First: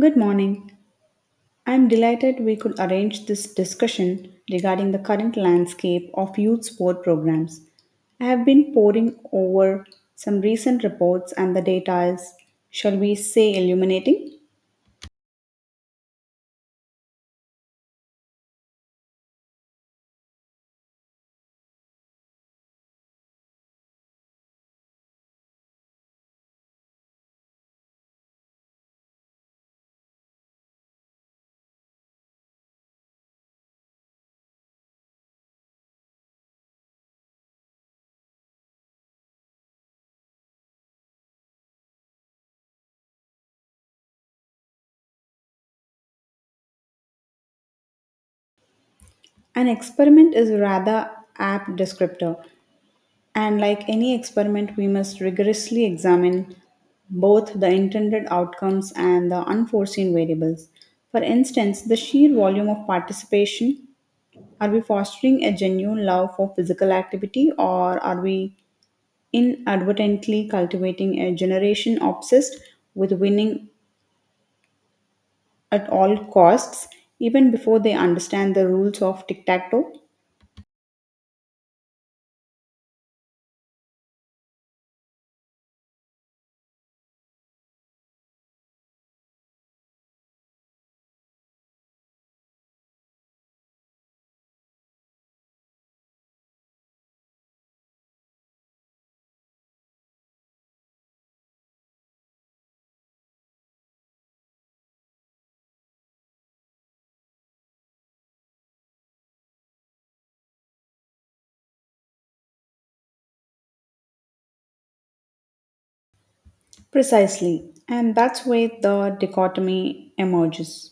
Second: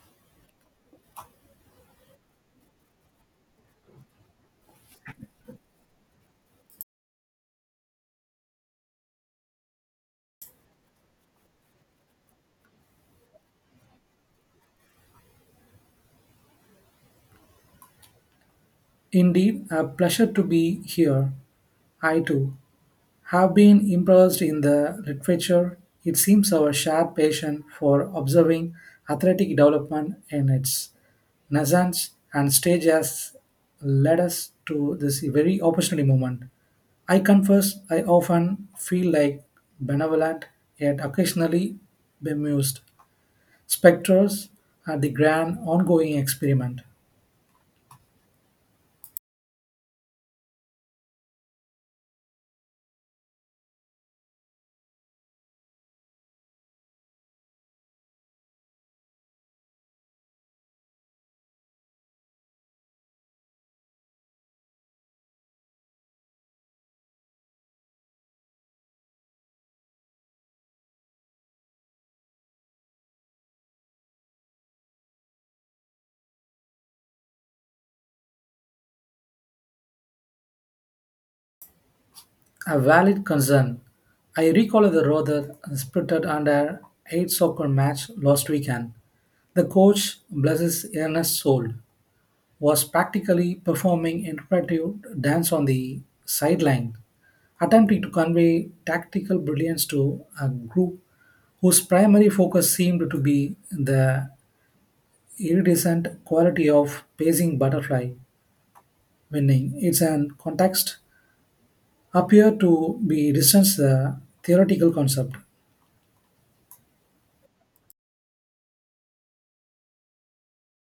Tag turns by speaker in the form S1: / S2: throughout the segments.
S1: Good morning. I am delighted we could arrange this discussion regarding the current landscape of youth sport programs. I have been poring over some recent reports, and the data is, shall we say, illuminating.
S2: Indeed, a pleasure to be here. I too have been immersed in the literature. It seems our shared passion for observing athletic development in its nascence and stage has led us to this very opportunity moment. I confess, I often feel like benevolent yet occasionally bemused spectators at the grand ongoing experiment.
S1: An experiment is a rather apt descriptor, and like any experiment, we must rigorously examine both the intended outcomes and the unforeseen variables. For instance, the sheer volume of participation. Are we fostering a genuine love for physical activity, or are we inadvertently cultivating a generation obsessed with winning at all costs, even before they understand the rules of tic tac toe?
S2: A valid concern. I recall the rather spirited under 8 soccer match last weekend. The coach, bless his earnest soul, was practically performing interpretive dance on the sideline, attempting to convey tactical brilliance to a group whose primary focus seemed to be the iridescent quality of pacing butterfly winning. It's an context appear to be distance the theoretical concept.
S1: Precisely. And that's where the dichotomy emerges.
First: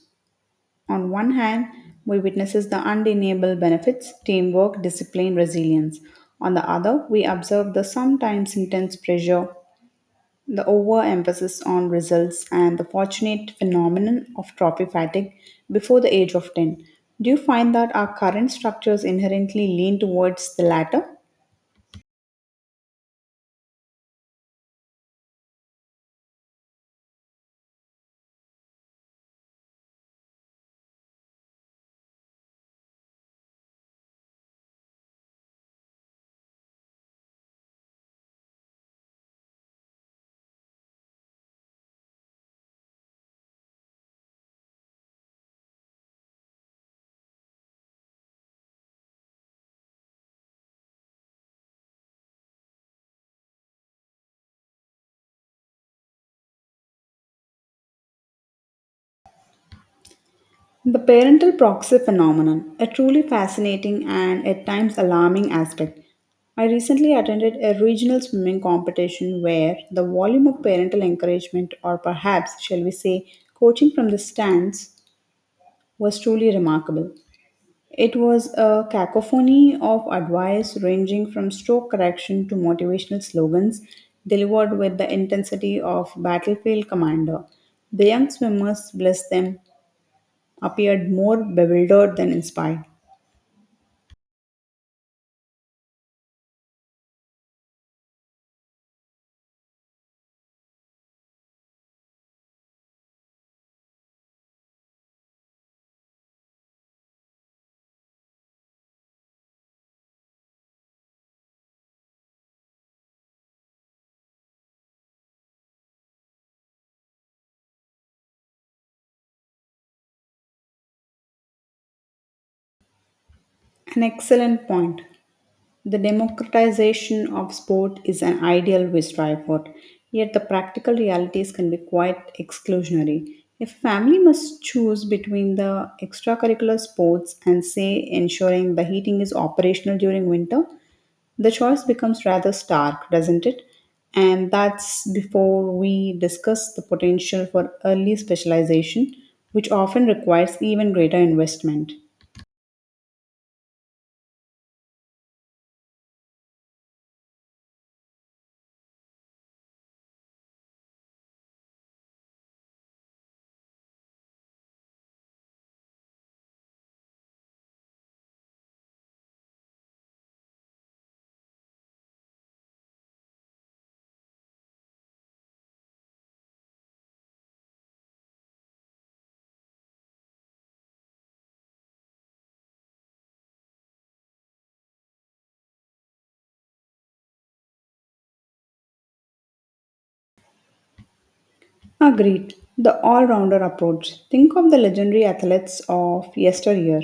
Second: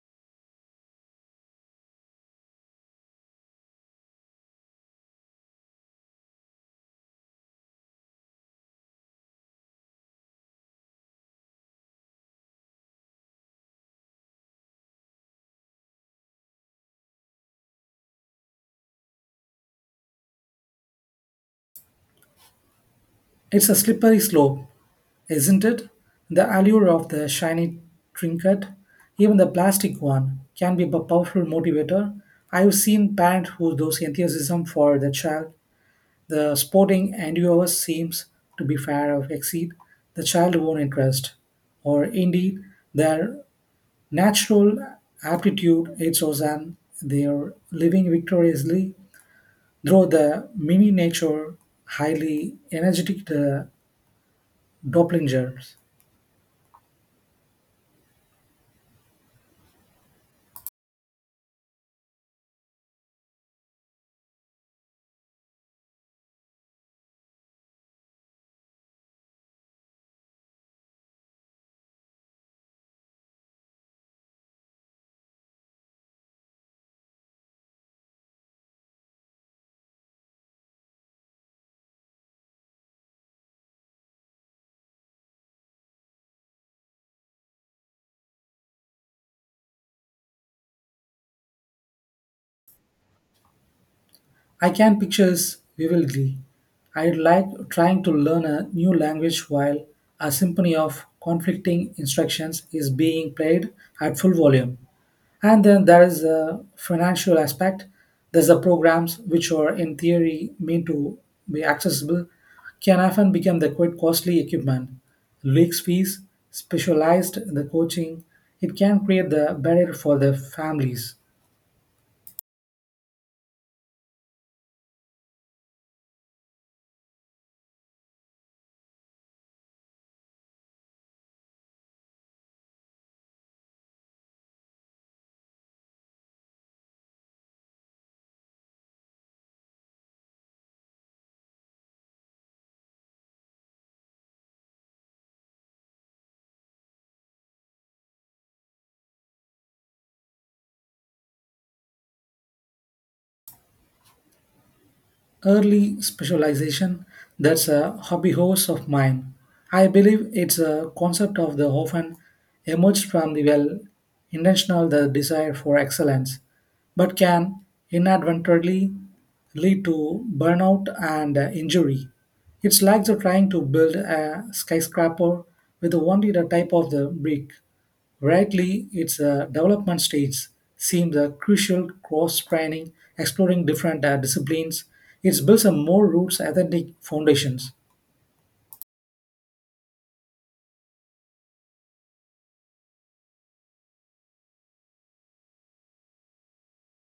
S1: On one hand, we witnesses the undeniable benefits: teamwork, discipline, resilience. On the other, we observe the sometimes intense pressure, the overemphasis on results and the fortunate phenomenon of trophy fatigue before the age of 10. Do you find that our current structures inherently lean towards the latter?
S2: It's a slippery slope, isn't it? The allure of the shiny trinket, even the plastic one, can be a powerful motivator. I've seen parents who those enthusiasm for the child, the sporting endeavor seems to be far of exceed the child's own interest, or indeed their natural aptitude. They are living victoriously through the mini-nature, highly energetic the Dopplingers.
S1: The parental proxy phenomenon, a truly fascinating and at times alarming aspect. I recently attended a regional swimming competition where the volume of parental encouragement, or perhaps, shall we say, coaching from the stands, was truly remarkable. It was a cacophony of advice ranging from stroke correction to motivational slogans delivered with the intensity of battlefield commander. The young swimmers, bless them, appeared more bewildered than inspired.
S2: I can pictures vividly. I like trying to learn a new language while a symphony of conflicting instructions is being played at full volume. And then there is a financial aspect. There's the programs which are in theory meant to be accessible can often become the quite costly equipment. Leaks fees, specialized the coaching, it can create the barrier for the families.
S1: An excellent point. The democratization of sport is an ideal we strive for, yet the practical realities can be quite exclusionary. If family must choose between the extracurricular sports and, say, ensuring the heating is operational during winter, the choice becomes rather stark, doesn't it? And that's before we discuss the potential for early specialization, which often requires even greater investment.
S2: Early specialization, that's a hobby horse of mine. I believe it's a concept of the often emerged from the well intentional the desire for excellence, but can inadvertently lead to burnout and injury. It's like they're trying to build a skyscraper with only the type of the brick. Rightly, its a development stage seems a crucial cross training, exploring different disciplines. It builds a more roots authentic foundations.
S1: Agreed. The all rounder approach. Think of the legendary athletes of yesteryear.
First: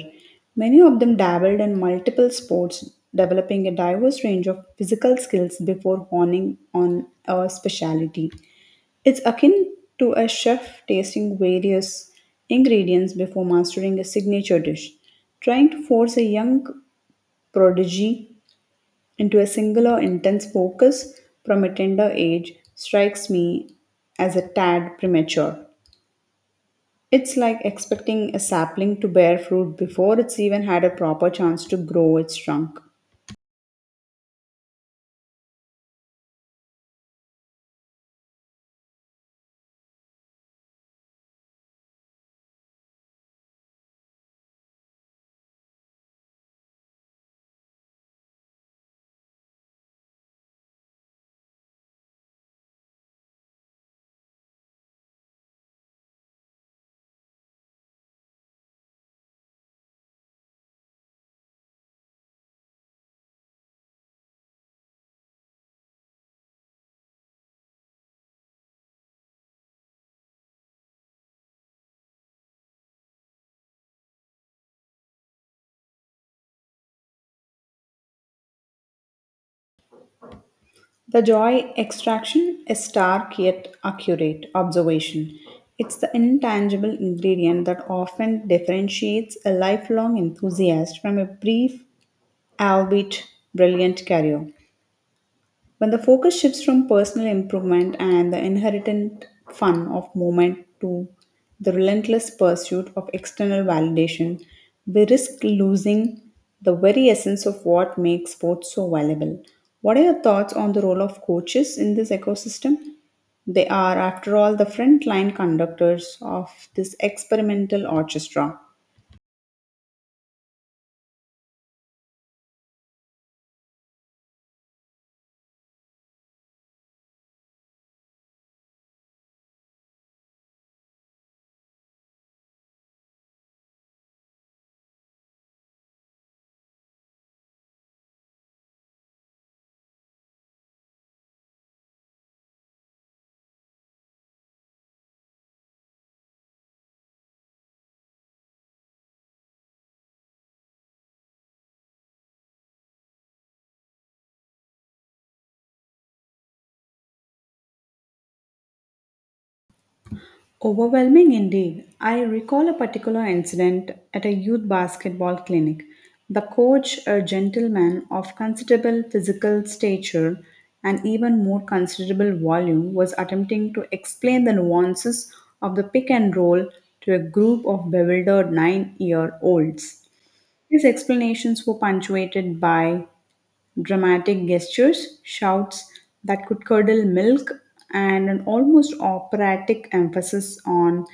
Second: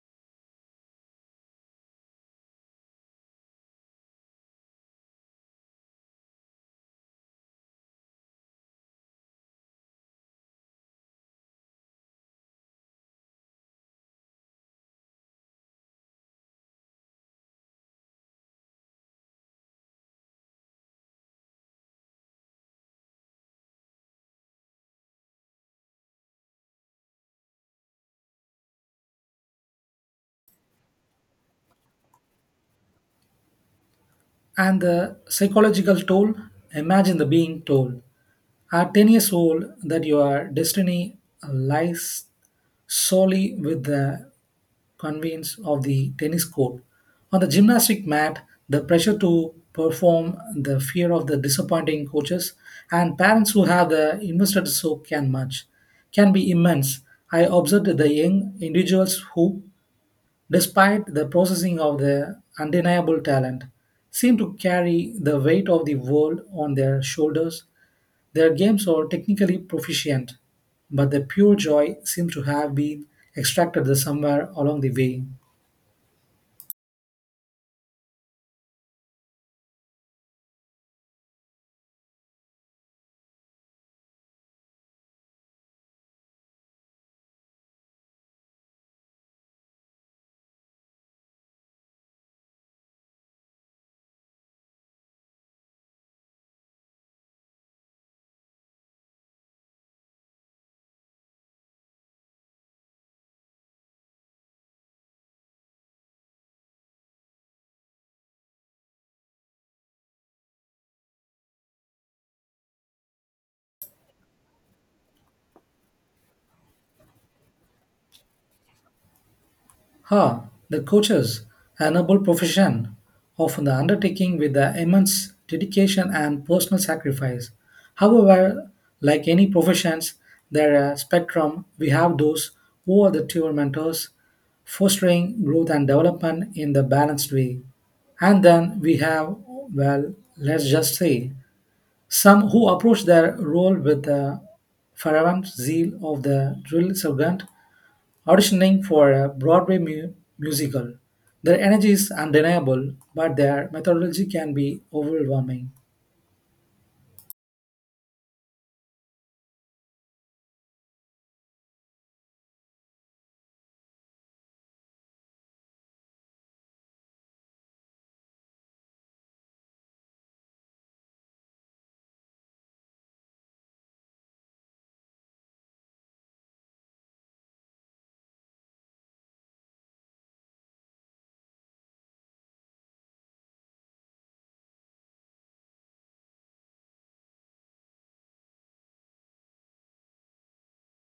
S1: Many of them dabbled in multiple sports, developing a diverse range of physical skills before honing on a specialty. It's akin to a chef tasting various ingredients before mastering a signature dish. Trying to force a young prodigy into a singular intense focus from a tender age strikes me as a tad premature. It's like expecting a sapling to bear fruit before it's even had a proper chance to grow its trunk.
S2: And the psychological toll, imagine the being told at 10 years old that your destiny lies solely with the convenience of the tennis court. On the gymnastic mat, the pressure to perform, the fear of the disappointing coaches, and parents who have the invested so can much can be immense. I observed the young individuals who despite the processing of their undeniable talent, seem to carry the weight of the world on their shoulders. Their games are technically proficient, but the pure joy seems to have been extracted somewhere along the way.
S1: The joy extraction is stark yet accurate observation. It's the intangible ingredient that often differentiates a lifelong enthusiast from a brief, albeit brilliant, career. When the focus shifts from personal improvement and the inherent fun of movement to the relentless pursuit of external validation, we risk losing the very essence of what makes sports so valuable. What are your thoughts on the role of coaches in this ecosystem? They are, after all, the front line conductors of this experimental orchestra.
S2: Ha, the coaches, a noble profession, often the undertaking with the immense dedication and personal sacrifice. However, like any professions, there are spectrum. We have those who are the true mentors, fostering growth and development in the balanced way. And then we have, well, let's just say, some who approach their role with the fervent zeal of the drill sergeant auditioning for a Broadway musical. Their energy is undeniable, but their methodology can be overwhelming.
S1: Overwhelming indeed. I recall a particular incident at a youth basketball clinic. The coach, a gentleman of considerable physical stature and even more considerable volume, was attempting to explain the nuances of the pick and roll to a group of bewildered 9-year olds. His explanations were punctuated by dramatic gestures, shouts that could curdle milk, and an almost operatic emphasis on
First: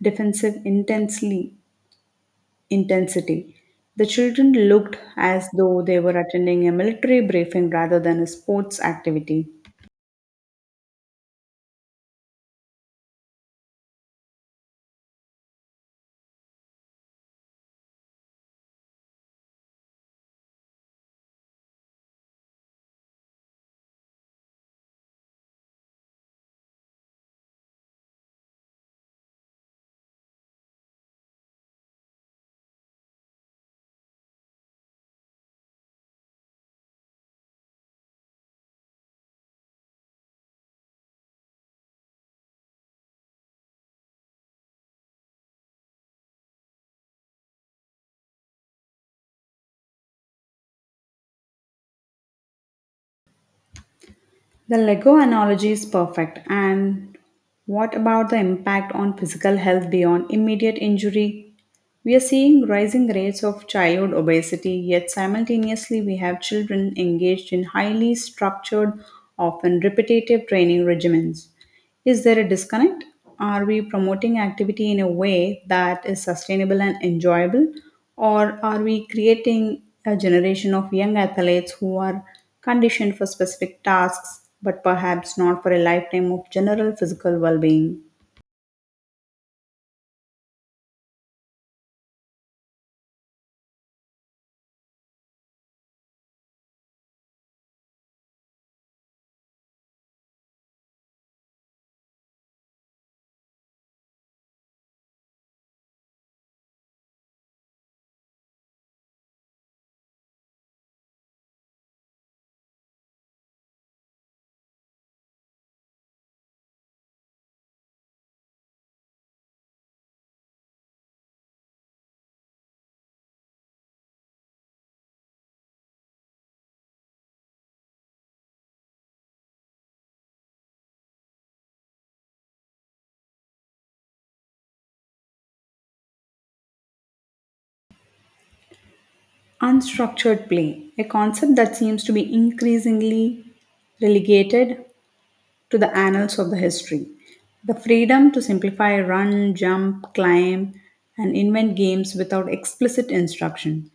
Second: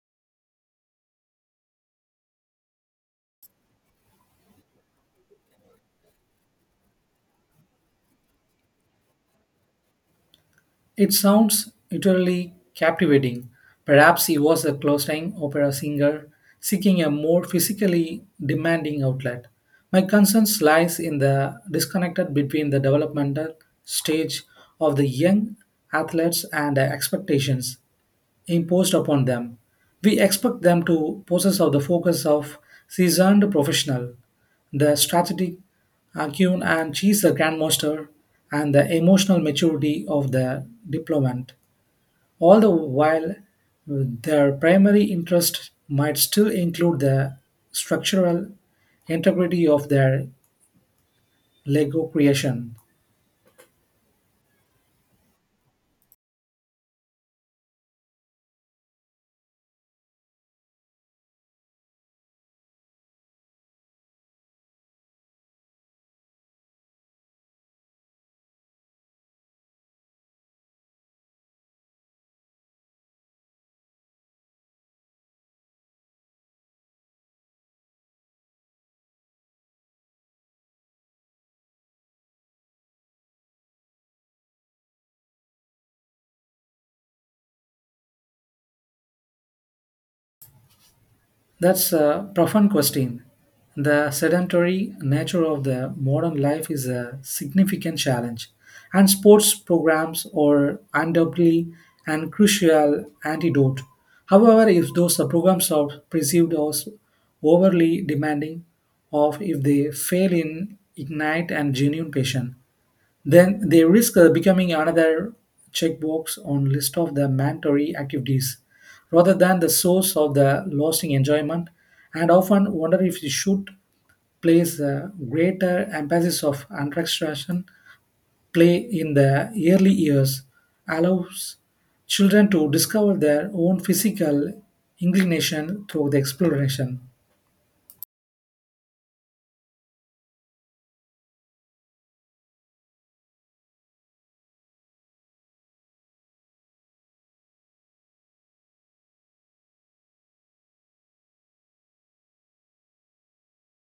S1: defensive intensely intensity. The children looked as though they were attending a military briefing rather than a sports activity.
S2: It sounds utterly captivating. Perhaps he was a closeline opera singer seeking a more physically demanding outlet. My concern lies in the disconnected between the developmental stage of the young athletes and their expectations imposed upon them. We expect them to possess of the focus of seasoned professional, the strategic acumen and cheese the grandmaster, and the emotional maturity of the diplomat. All the while, their primary interest might still include the structural integrity of their Lego creation.
S1: The Lego analogy is perfect. And what about the impact on physical health beyond immediate injury? We are seeing rising rates of childhood obesity, yet simultaneously, we have children engaged in highly structured, often repetitive training regimens. Is there a disconnect? Are we promoting activity in a way that is sustainable and enjoyable, or are we creating a generation of young athletes who are conditioned for specific tasks but perhaps not for a lifetime of general physical well being?
S2: That's a profound question. The sedentary nature of the modern life is a significant challenge, and sports programs are undoubtedly an crucial antidote. However, if those programs are perceived as overly demanding, or if they fail in ignite and genuine passion, then they risk becoming another checkbox on list of the mandatory activities rather than the source of the lasting enjoyment, and often wonder if you should place a greater emphasis of attraction play in the early years allows children to discover their own physical inclination through the exploration.
S1: Unstructured play, a concept that seems to be increasingly relegated to the annals of the history. The freedom to simplify run, jump, climb, and invent games without explicit instruction.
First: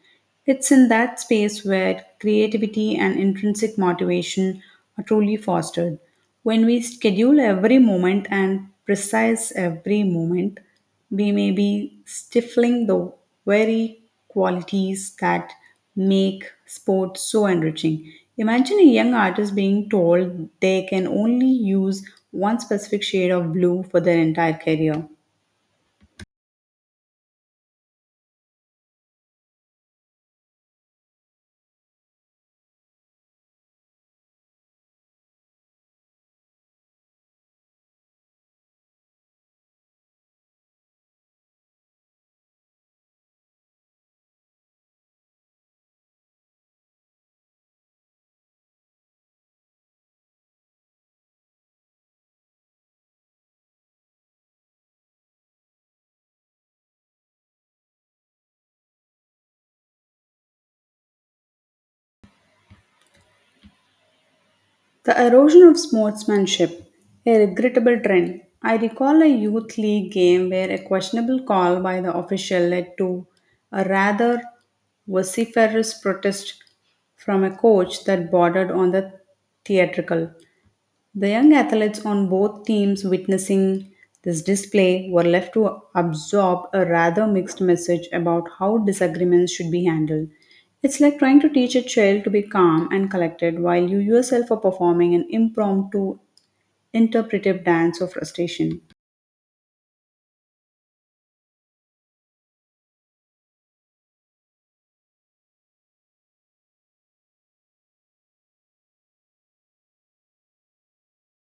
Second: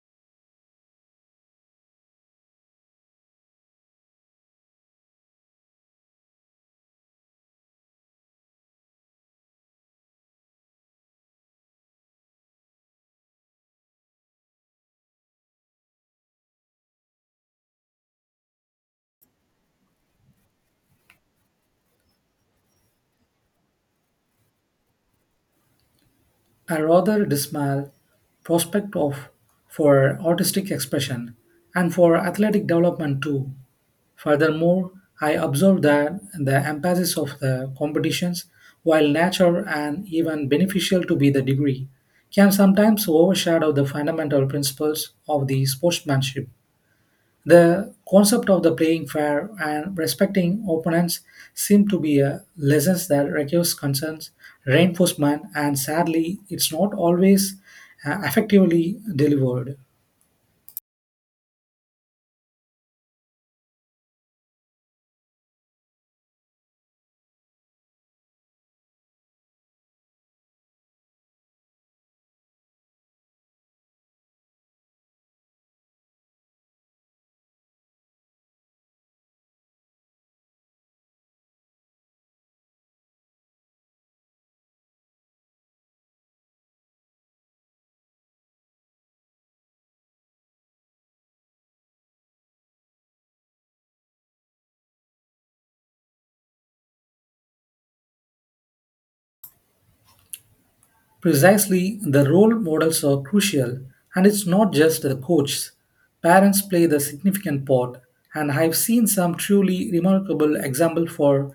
S1: It's in that space where creativity and intrinsic motivation are truly fostered. When we schedule every moment and precise every moment, we may be stifling the very qualities that make sport so enriching. Imagine a young artist being told they can only use one specific shade of blue for their entire career.
S2: A rather dismal prospect of for artistic expression and for athletic development too. Furthermore, I observed that the emphasis of the competitions, while natural and even beneficial to be the degree, can sometimes overshadow the fundamental principles of the sportsmanship. The concept of the playing fair and respecting opponents seem to be a lessons that requires concerns, reinforcement, and sadly, it's not always effectively delivered.
S1: The erosion of sportsmanship, a regrettable trend. I recall a youth league game where a questionable call by the official led to a rather vociferous protest from a coach that bordered on the theatrical. The young athletes on both teams witnessing this display were left to absorb a rather mixed message about how disagreements should be handled. It's like trying to teach a child to be calm and collected while you yourself are performing an impromptu interpretive dance of frustration.
S2: Precisely, the role models are crucial, and it's not just the coaches. Parents play the significant part, and I've seen some truly remarkable examples for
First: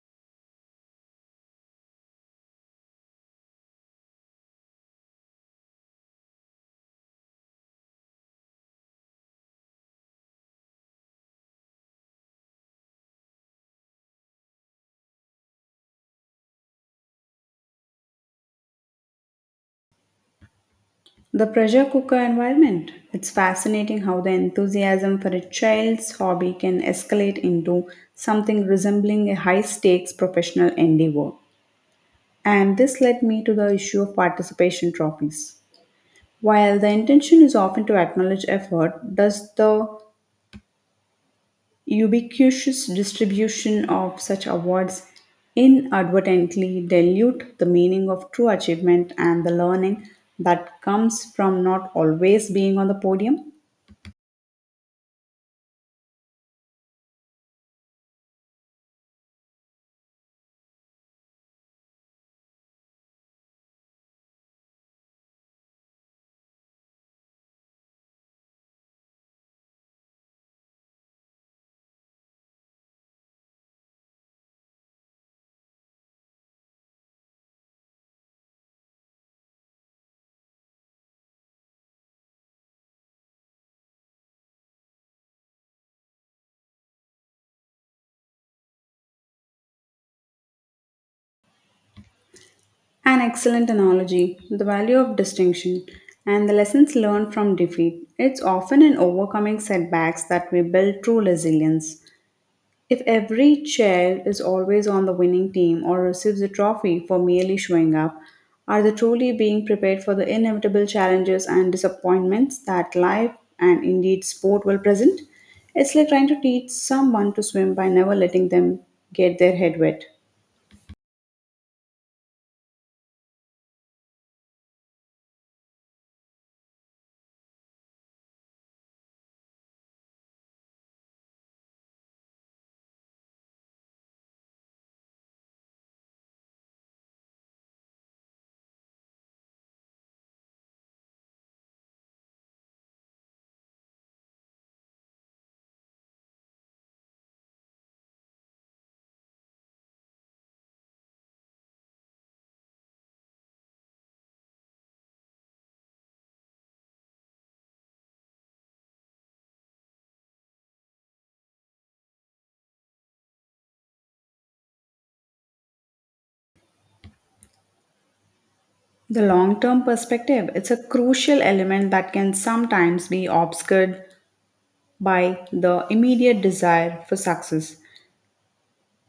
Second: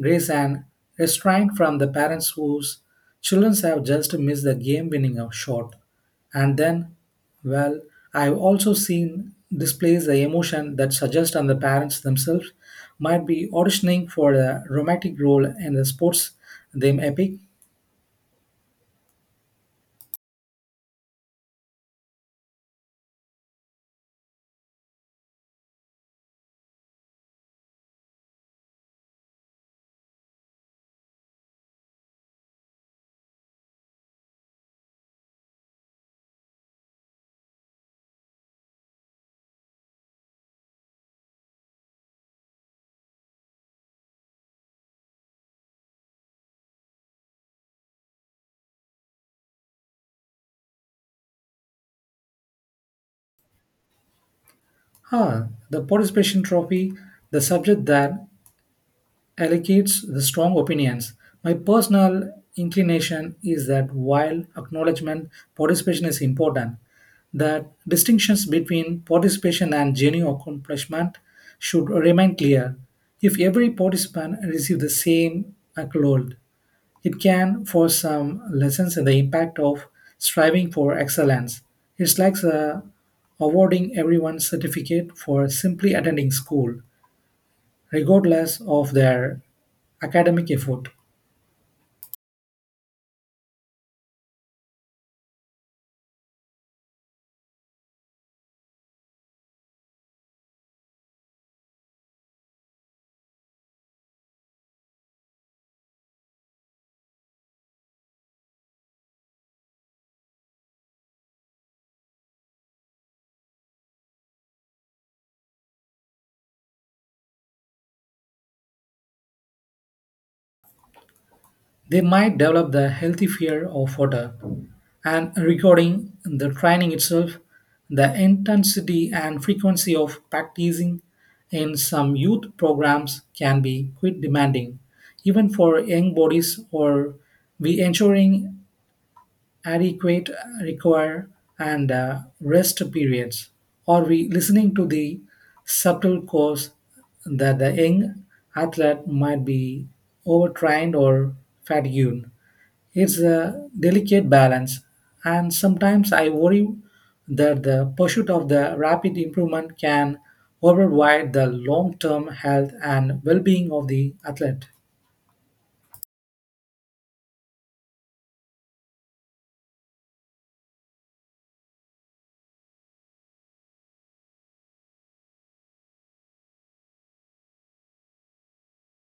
S2: grace and restraint from the parents whose children have just missed the game-winning shot. And then, well, I've also seen displays the emotion that suggests on the parents themselves might be auditioning for a romantic role in the sports them epic.
S1: The pressure cooker environment. It's fascinating how the enthusiasm for a child's hobby can escalate into something resembling a high stakes professional endeavor. And this led me to the issue of participation trophies. While the intention is often to acknowledge effort, does the ubiquitous distribution of such awards inadvertently dilute the meaning of true achievement and the learning that comes from not always being on the podium?
S2: Ah, the participation trophy, the subject that allocates the strong opinions. My personal inclination is that while acknowledgement participation is important, that distinctions between participation and genuine accomplishment should remain clear. If every participant receives the same accolade, it can force some lessons in the impact of striving for excellence. It's like awarding everyone certificate for simply attending school, regardless of their academic effort.
S1: An excellent analogy, the value of distinction and the lessons learned from defeat. It's often in overcoming setbacks that we build true resilience. If every child is always on the winning team or receives a trophy for merely showing up, are they truly being prepared for the inevitable challenges and disappointments that life, and indeed sport, will present? It's like trying to teach someone to swim by never letting them get their head wet.
S2: They might develop the healthy fear of water. And regarding the training itself, the intensity and frequency of practicing in some youth programs can be quite demanding, even for young bodies. Or we ensuring adequate require and rest periods? Are we listening to the subtle cause that the young athlete might be overtrained or fatigued? It's a delicate balance, and sometimes I worry that the pursuit of the rapid improvement can override the long-term health and well-being of the athlete.
S1: The long term perspective, it's a crucial element that can sometimes be obscured by the immediate desire for success.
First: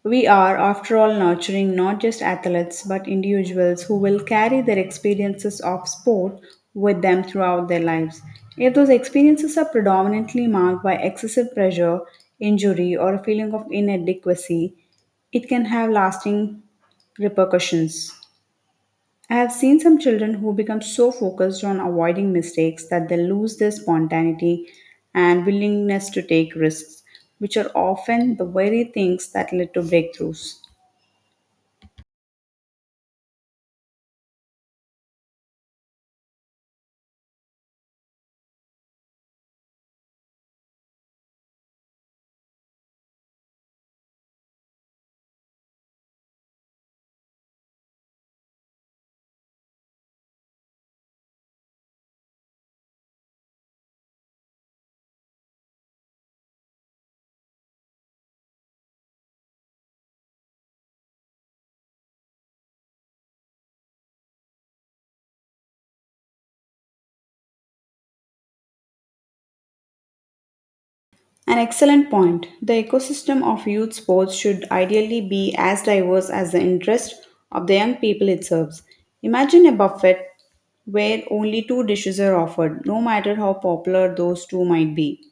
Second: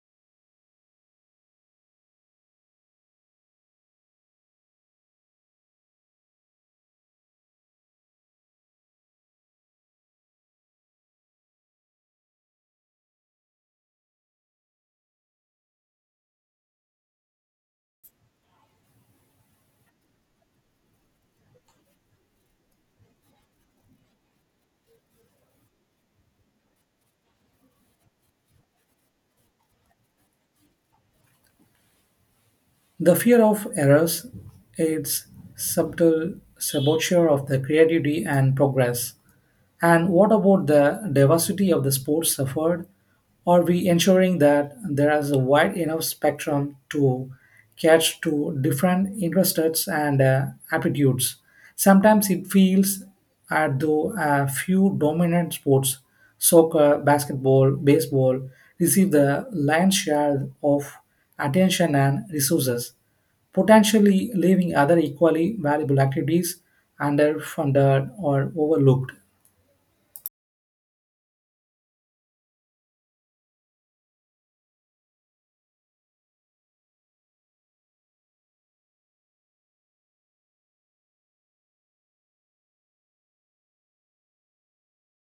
S1: We are, after all, nurturing not just athletes but individuals who will carry their experiences of sport with them throughout their lives. If those experiences are predominantly marked by excessive pressure, injury, or a feeling of inadequacy, it can have lasting repercussions. I have seen some children who become so focused on avoiding mistakes that they lose their spontaneity and willingness to take risks, which are often the very things that lead to breakthroughs.
S2: The fear of errors aids subtle saboteur of the creativity and progress. And what about the diversity of the sports suffered? Are we ensuring that there is a wide enough spectrum to catch to different interests and aptitudes? Sometimes it feels as though a few dominant sports, soccer, basketball, baseball, receive the lion's share of attention and resources, potentially leaving other equally valuable activities underfunded or overlooked.
S1: An excellent point. The ecosystem of youth sports should ideally be as diverse as the interest of the young people it serves. Imagine a buffet where only two dishes are offered, no matter how popular those two might be.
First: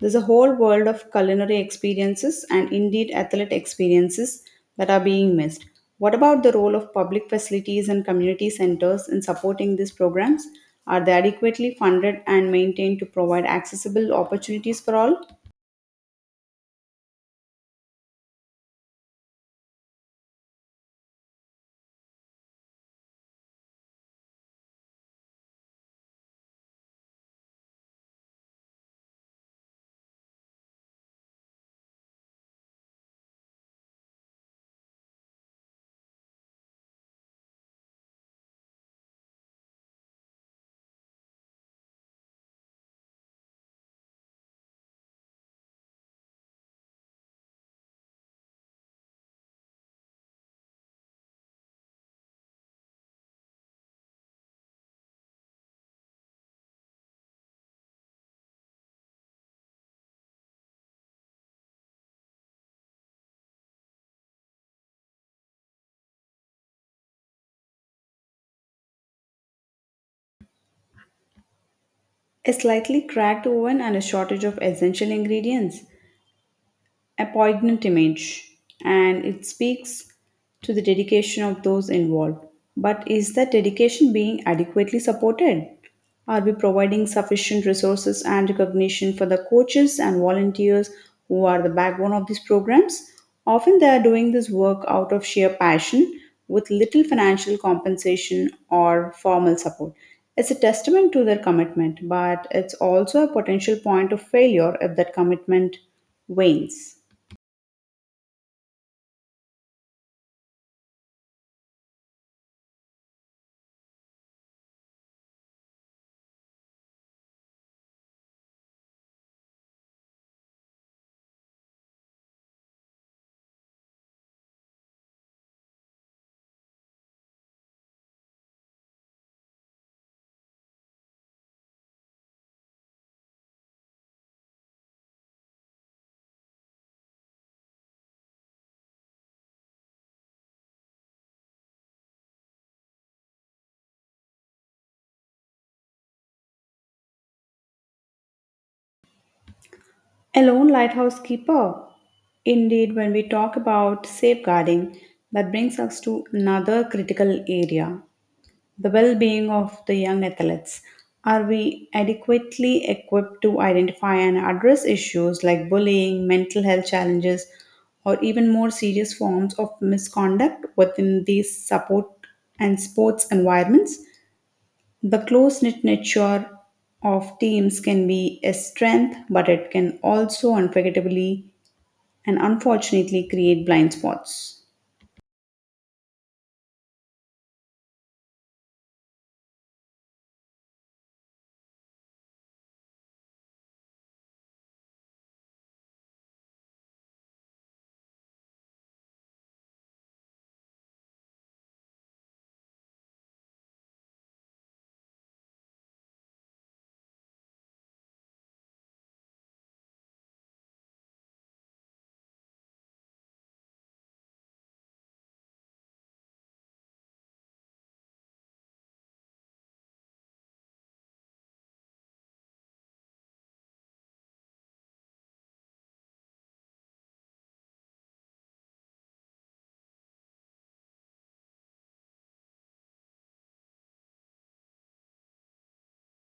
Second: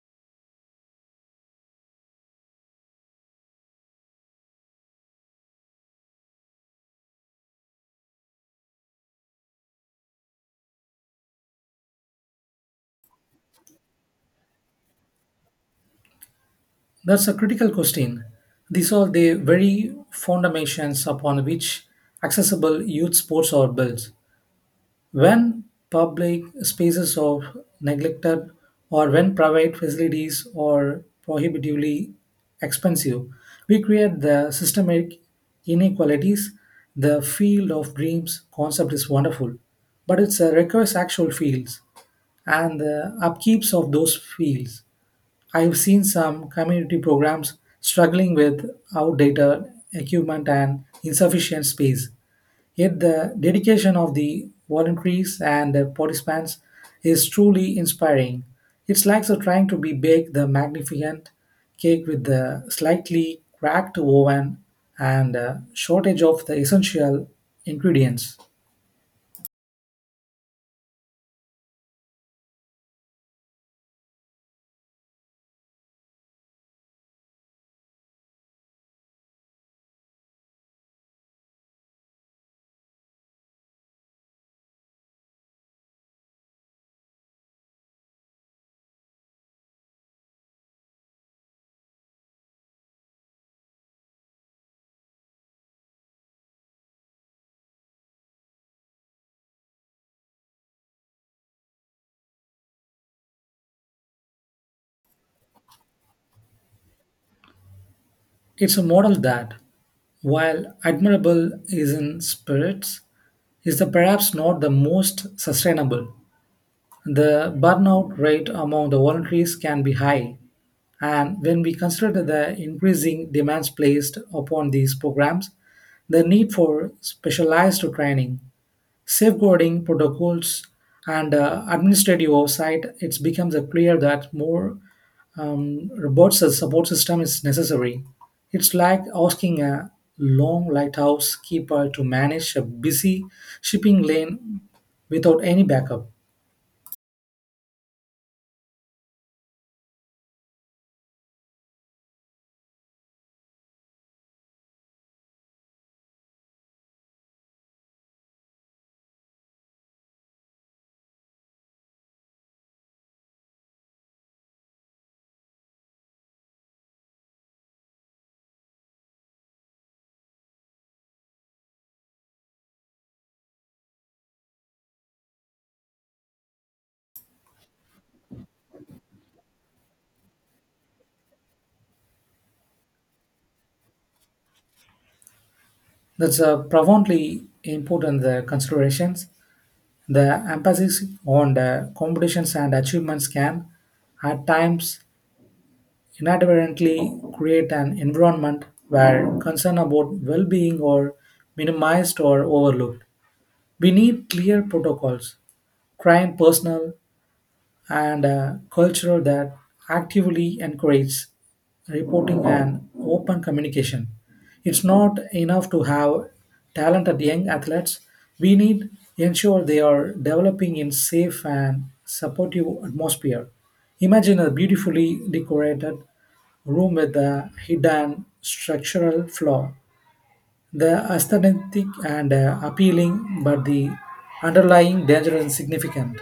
S1: There's a whole world of culinary experiences, and indeed athlete experiences, that are being missed. What about the role of public facilities and community centers in supporting these programs? Are they adequately funded and maintained to provide accessible opportunities for all?
S2: That's a critical question. These are the very foundations upon which accessible youth sports are built. When public spaces are neglected or when private facilities are prohibitively expensive, we create the systemic inequalities. The field of dreams concept is wonderful, but it requires actual fields and the upkeeps of those fields. I've seen some community programs struggling with outdated equipment and insufficient space. Yet, the dedication of the volunteers and the participants is truly inspiring. It's like they're trying to be bake the magnificent cake with the slightly cracked oven and shortage of the essential ingredients.
S1: A slightly cracked oven and a shortage of essential ingredients, a poignant image, and it speaks to the dedication of those involved. But is that dedication being adequately supported? Are we providing sufficient resources and recognition for the coaches and volunteers who are the backbone of these programs? Often they are doing this work out of sheer passion, with little financial compensation or formal support. It's a testament to their commitment, but it's also a potential point of failure if that commitment wanes.
S2: It's a model that, while admirable is in spirits, is the perhaps not the most sustainable. The burnout rate among the voluntaries can be high, and when we consider the increasing demands placed upon these programs, the need for specialized training, safeguarding protocols, and administrative oversight, it becomes clear that more robust support system is necessary. It's like asking a long lighthouse keeper to manage a busy shipping lane without any backup.
S1: A lone lighthouse keeper. Indeed, when we talk about safeguarding, that brings us to another critical area, the well being of the young athletes. Are we adequately equipped to identify and address issues like bullying, mental health challenges, or even more serious forms of misconduct within these support and sports environments? The close knit nature of teams can be a strength, but it can also unforgettably and unfortunately create blind spots.
S2: That's a profoundly important considerations. The emphasis on the competitions and achievements can, at times, inadvertently create an environment where concern about well being are minimized or overlooked. We need clear protocols, crime personal, and a culture that actively encourages reporting and open communication. It's not enough to have talented young athletes. We need ensure they are developing in safe and supportive atmosphere. Imagine a beautifully decorated room with a hidden structural flaw. The aesthetic and appealing, but the underlying danger is significant.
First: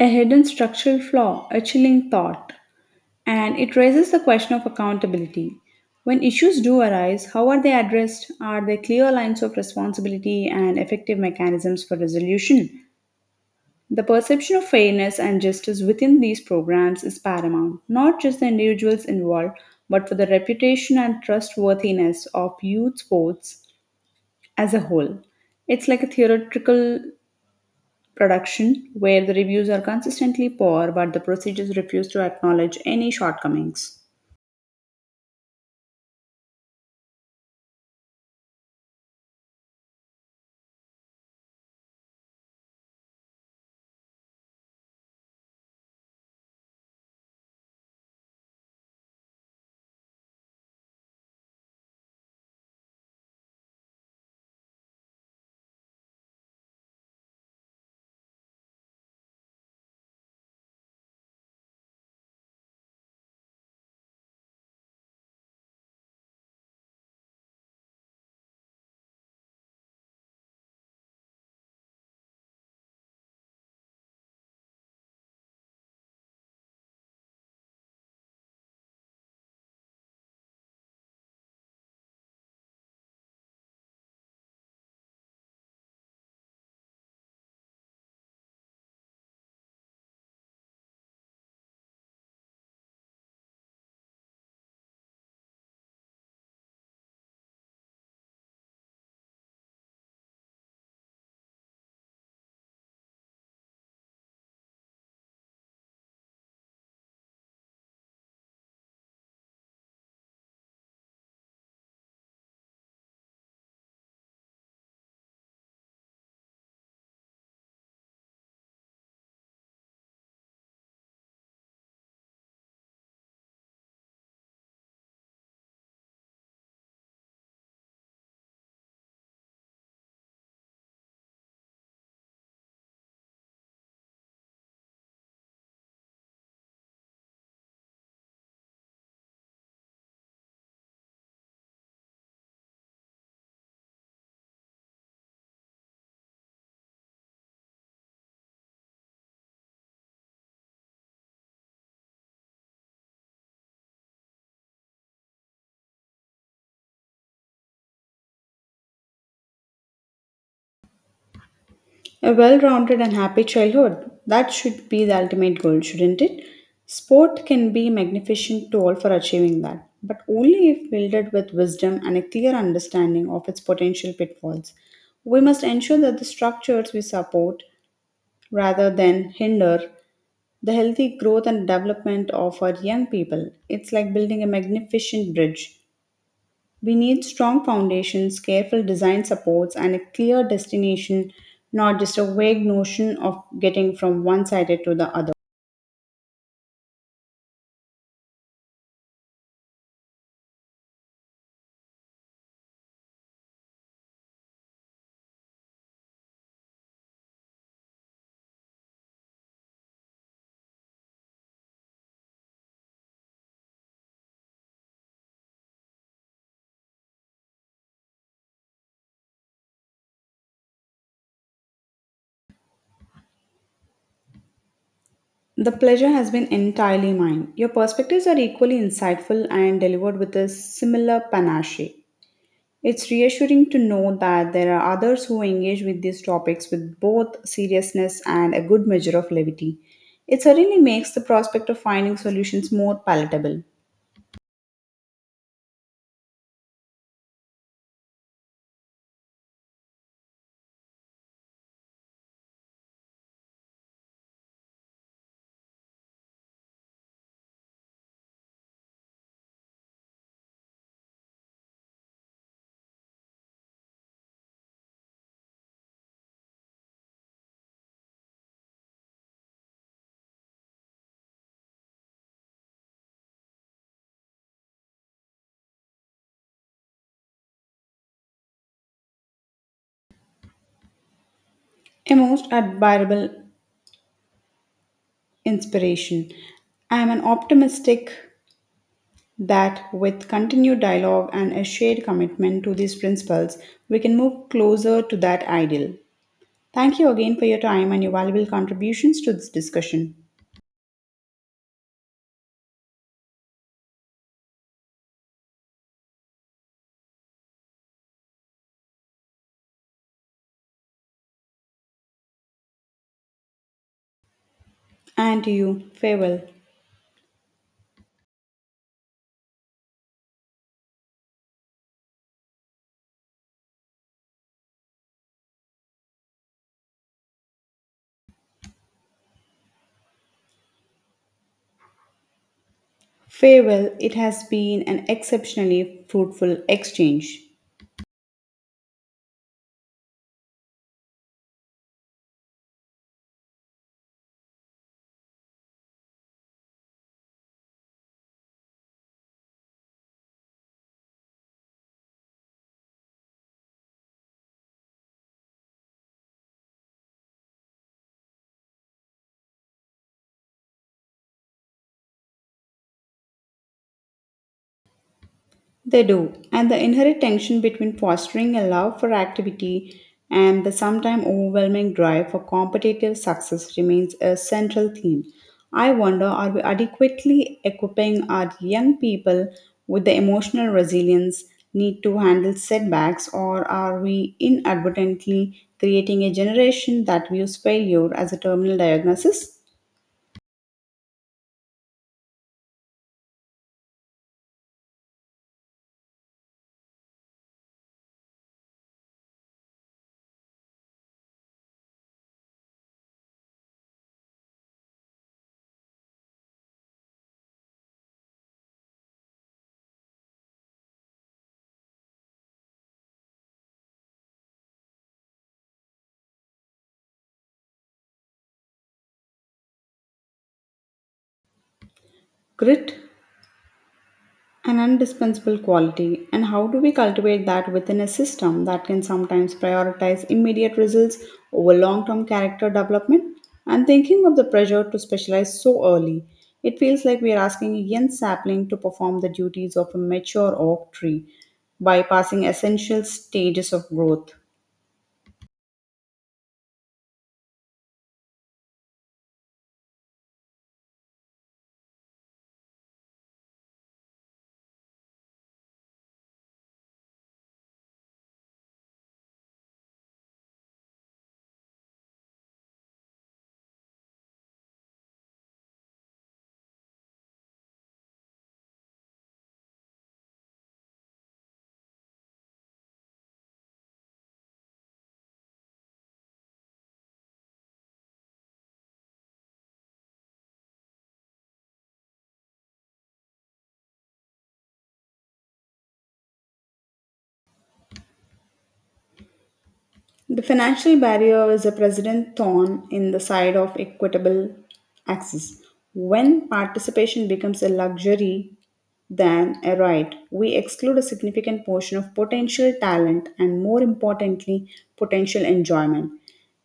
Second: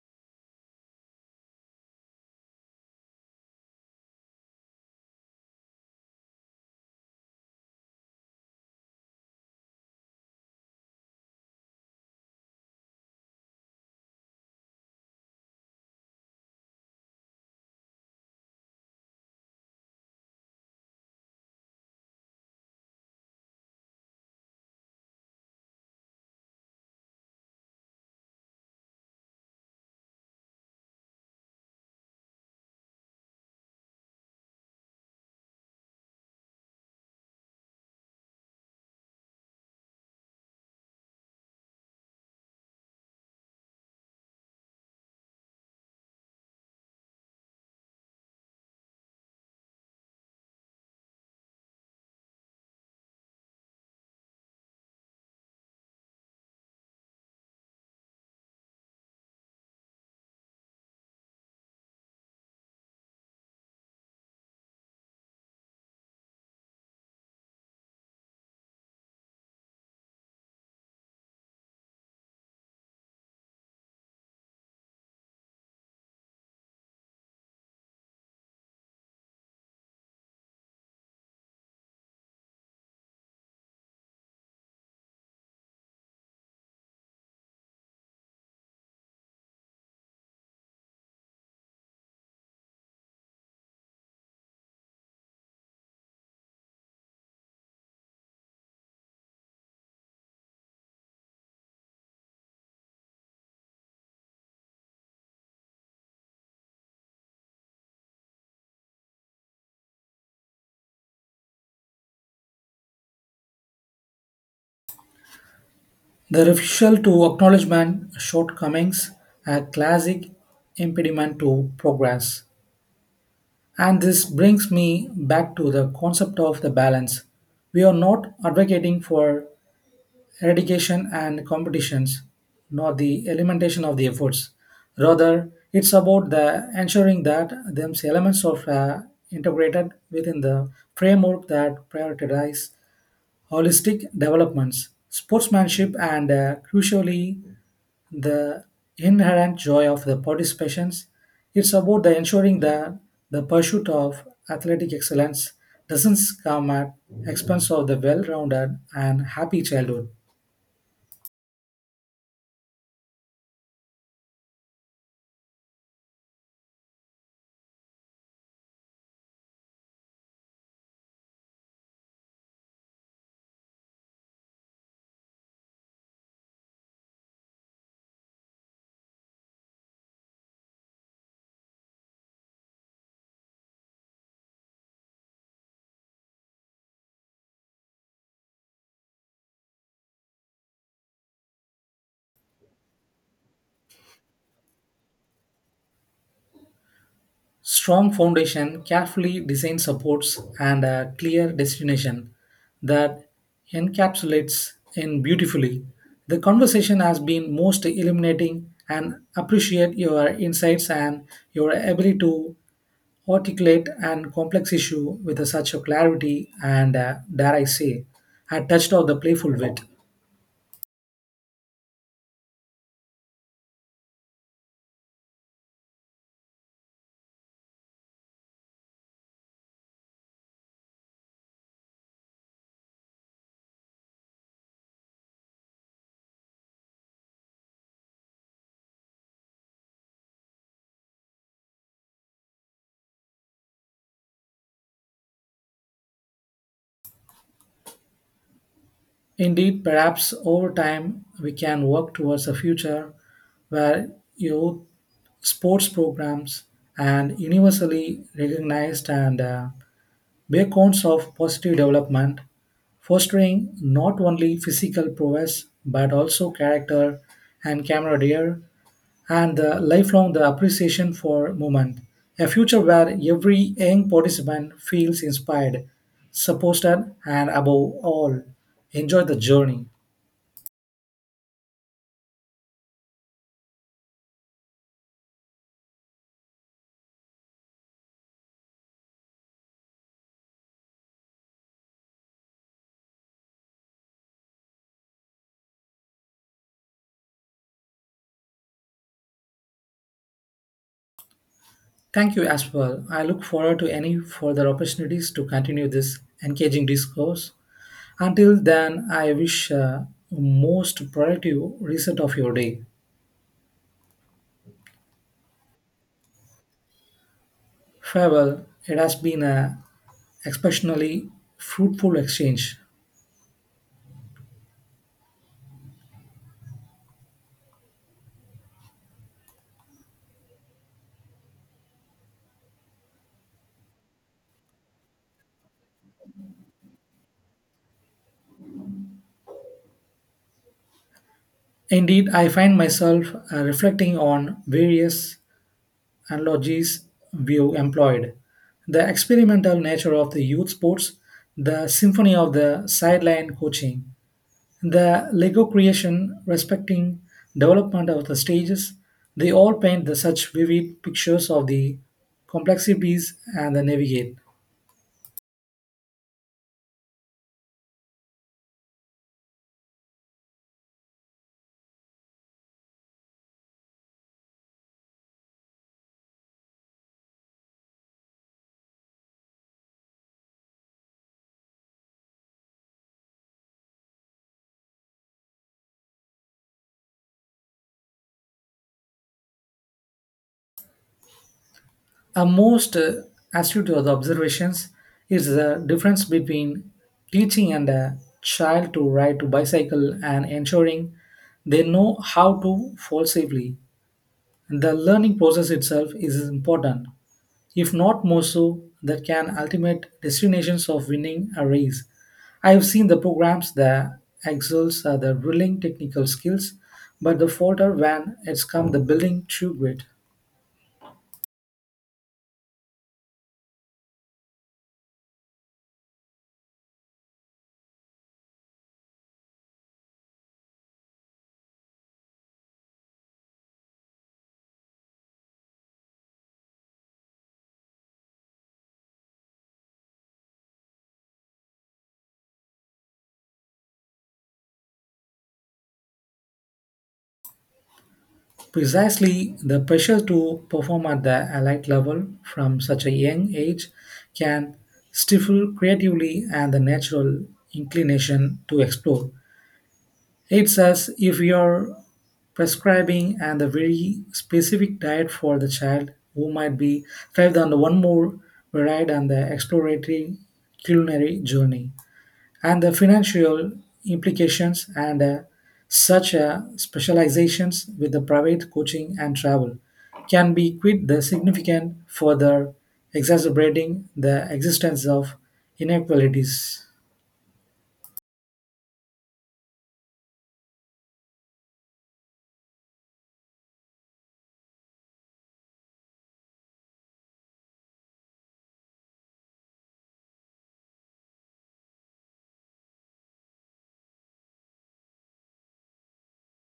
S1: A hidden structural flaw, a chilling thought, and it raises the question of accountability. When issues do arise, how are they addressed? Are there clear lines of responsibility and effective mechanisms for resolution? The perception of fairness and justice within these programs is paramount, not just the individuals involved, but for the reputation and trustworthiness of youth sports as a whole. It's like a theatrical production where the reviews are consistently poor, but the procedures refuse to acknowledge any shortcomings.
S2: The refusal to acknowledge man's shortcomings, a classic impediment to progress. And this brings me back to the concept of the balance. We are not advocating for eradication and competitions, nor the elimination of the efforts. Rather, it's about the ensuring that these elements are integrated within the framework that prioritizes holistic developments, sportsmanship, and crucially, the inherent joy of the participations. It's about the ensuring that the pursuit of athletic excellence doesn't come at expense of the well-rounded and happy childhood.
S1: A well rounded and happy childhood. That should be the ultimate goal, shouldn't it? Sport can be a magnificent tool for achieving that, but only if wielded with wisdom and a clear understanding of its potential pitfalls. We must ensure that the structures we support rather than hinder the healthy growth and development of our young people. It's like building a magnificent bridge. We need strong foundations, careful design supports, and a clear destination, not just a vague notion of getting from one sided to the other.
S2: Strong foundation, carefully designed supports, and a clear destination, that encapsulates in beautifully. The conversation has been most illuminating and appreciate your insights and your ability to articulate an complex issue with such a clarity and, dare I say, a touch of the playful wit.
S1: The pleasure has been entirely mine. Your perspectives are equally insightful and delivered with a similar panache. It's reassuring to know that there are others who engage with these topics with both seriousness and a good measure of levity. It certainly makes the prospect of finding solutions more palatable.
S2: Indeed, perhaps over time we can work towards a future where youth sports programs and universally recognized and beacons of positive development, fostering not only physical prowess but also character and camaraderie and the lifelong the appreciation for movement. A future where every young participant feels inspired, supported, and above all, enjoy the journey.
S1: A most admirable inspiration. I am an optimistic that with continued dialogue and a shared commitment to these principles, we can move closer to that ideal. Thank you again for your time and your valuable contributions to this discussion.
S2: Thank you as well. I look forward to any further opportunities to continue this engaging discourse. Until then, I wish most productive reset of your day.
S1: And to you, farewell.
S2: Farewell. It has been an exceptionally fruitful exchange.
S1: Farewell, it has been an exceptionally fruitful exchange.
S2: Indeed, I find myself reflecting on various analogies we have employed. The experimental nature of the youth sports, the symphony of the sideline coaching, the Lego creation, respecting development of the stages, they all paint the such vivid pictures of the complexities and the navigate.
S1: They do, and the inherent tension between fostering a love for activity and the sometimes overwhelming drive for competitive success remains a central theme. I wonder, are we adequately equipping our young people with the emotional resilience need to handle setbacks, or are we inadvertently creating a generation that views failure as a terminal diagnosis?
S2: A most astute of the observations is the difference between teaching and a child to ride to bicycle and ensuring they know how to fall safely. The learning process itself is important, if not more so, that can ultimate destinations of winning a race. I have seen the programs that excels at the drilling technical skills, but the falter when it's come the building true grit.
S1: Grit, an indispensable quality. And how do we cultivate that within a system that can sometimes prioritize immediate results over long-term character development? I'm thinking of the pressure to specialize so early. It feels like we are asking a young sapling to perform the duties of a mature oak tree, bypassing essential stages of growth.
S2: Precisely, the pressure to perform at the elite level from such a young age can stifle creatively and the natural inclination to explore. It's as if you're prescribing and a very specific diet for the child who might be thrived on the one more varied and the exploratory culinary journey and the financial implications and such specializations with the private coaching and travel can be quite the significant further exacerbating the existence of inequalities,
S1: The financial barrier is a president thorn in the side of equitable access. When participation becomes a luxury than a right, we exclude a significant portion of potential talent and, more importantly, potential enjoyment.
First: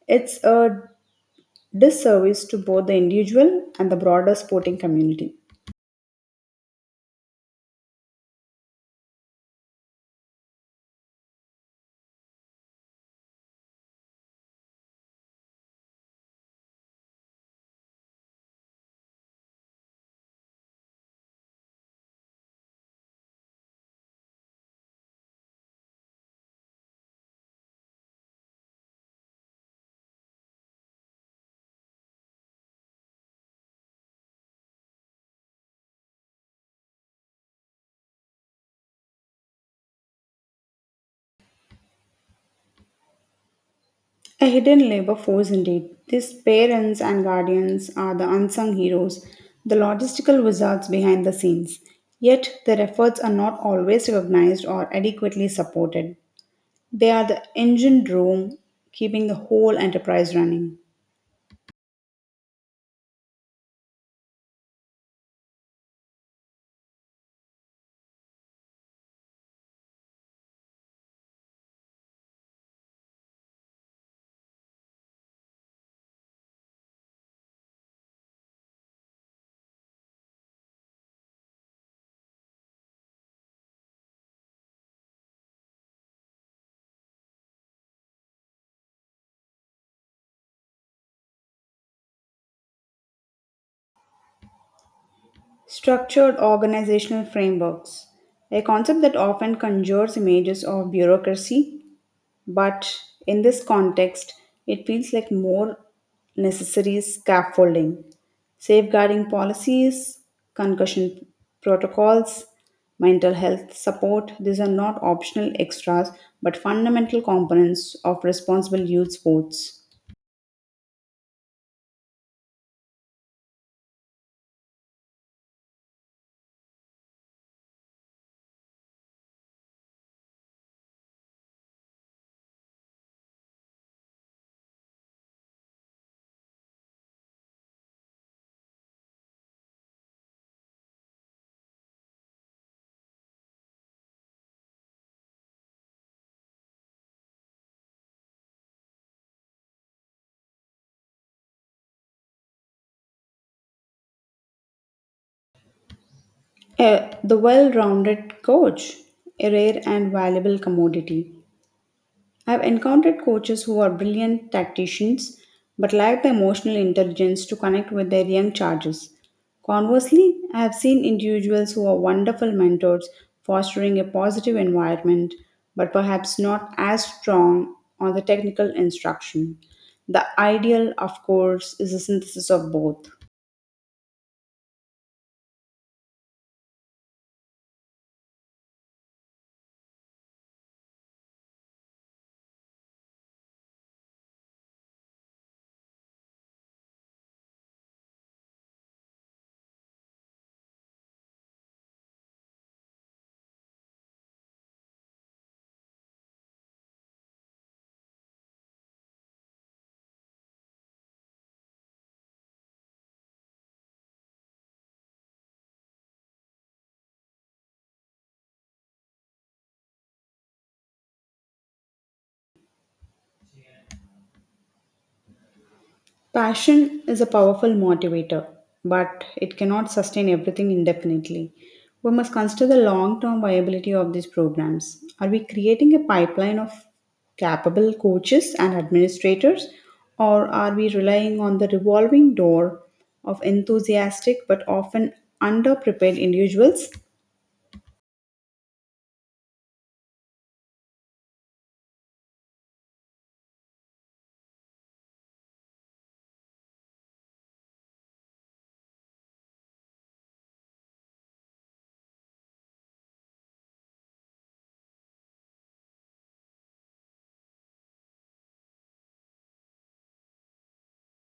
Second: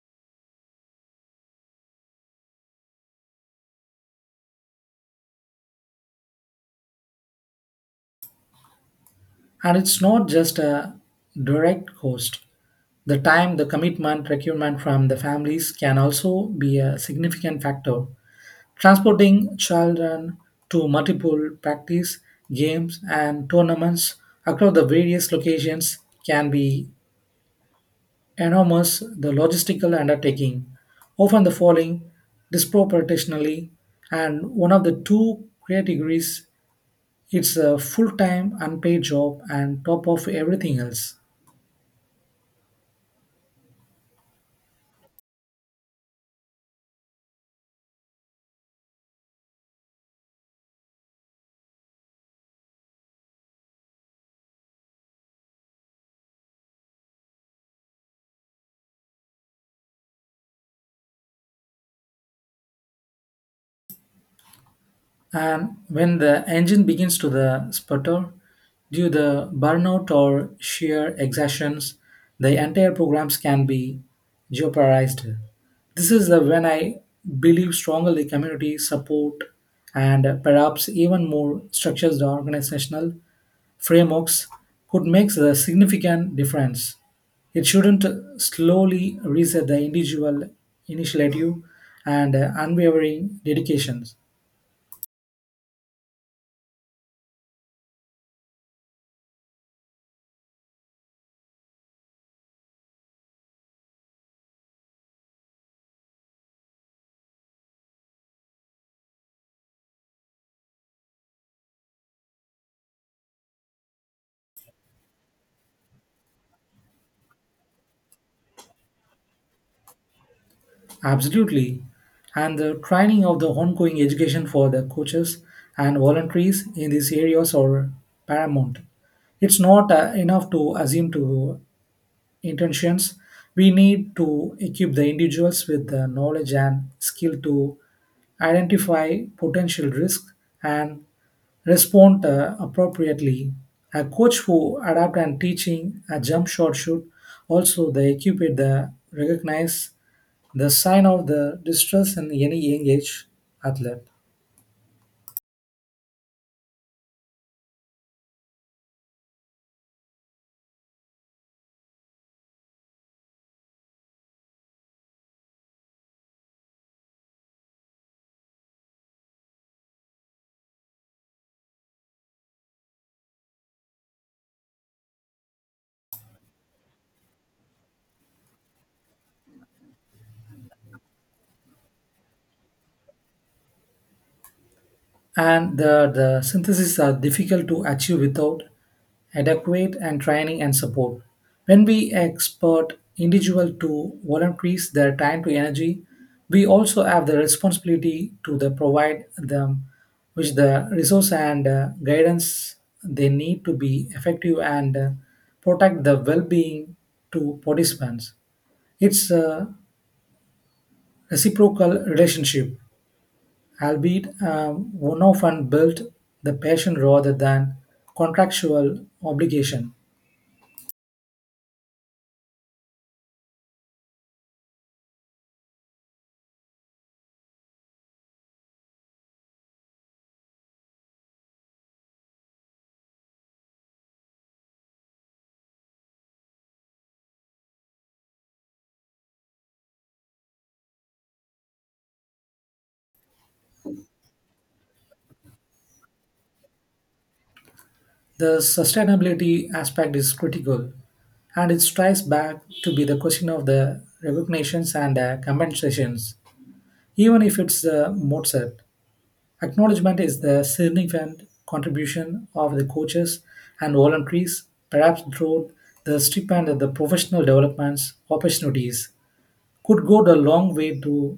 S1: It's a disservice to both the individual and the broader sporting community.
S2: and it's not just a direct cost. The time, the commitment, requirement from the families can also be a significant factor. Transporting children to multiple practice, games, and tournaments across the various locations can be enormous the logistical undertaking, often the falling disproportionately, and one of the two categories, it's a full-time unpaid job and top of everything else.
S1: A hidden labor force indeed. These parents and guardians are the unsung heroes, the logistical wizards behind the scenes. Yet their efforts are not always recognized or adequately supported. They are the engine room, keeping the whole enterprise running.
S2: And when the engine begins to the sputter due the burnout or sheer exertions, the entire programs can be jeopardized. This is the when I believe strongly community support and perhaps even more structures the organizational frameworks could make a significant difference. It shouldn't slowly reset the individual initiative and unwavering dedications.
S1: Structured organizational frameworks, a concept that often conjures images of bureaucracy, but in this context, it feels like more necessary scaffolding, safeguarding policies, concussion protocols, mental health support. These are not optional extras but fundamental components of responsible youth sports.
S2: Absolutely. And the training of the ongoing education for the coaches and voluntaries in these areas are paramount. It's not enough to assume to intentions. We need to equip the individuals with the knowledge and skill to identify potential risk and respond appropriately. A coach who adapt and teaching a jump shot should also the equip the recognize the sign of the distress in any young age athlete,
S1: The well rounded coach, a rare and valuable commodity. I've encountered coaches who are brilliant tacticians but lack the emotional intelligence to connect with their young charges. Conversely, I have seen individuals who are wonderful mentors fostering a positive environment but perhaps not as strong on the technical instruction. The ideal, of course, is a synthesis of both.
S2: and the syntheses are difficult to achieve without adequate and training and support. When we expect individual to volunteers their time to energy, we also have the responsibility to the provide them with the resource and guidance they need to be effective and protect the well-being to participants. It's a reciprocal relationship, albeit one often built the passion rather than contractual obligation.
S1: Passion is a powerful motivator, but it cannot sustain everything indefinitely. We must consider the long term viability of these programs. Are we creating a pipeline of capable coaches and administrators, or are we relying on the revolving door of enthusiastic but often underprepared individuals?
S2: The sustainability aspect is critical, and it strikes back to be the question of the recognitions and compensations, even if it's Mozart. Acknowledgement is the significant contribution of the coaches and volunteers, perhaps through the stipend and the professional developments opportunities could go a long way to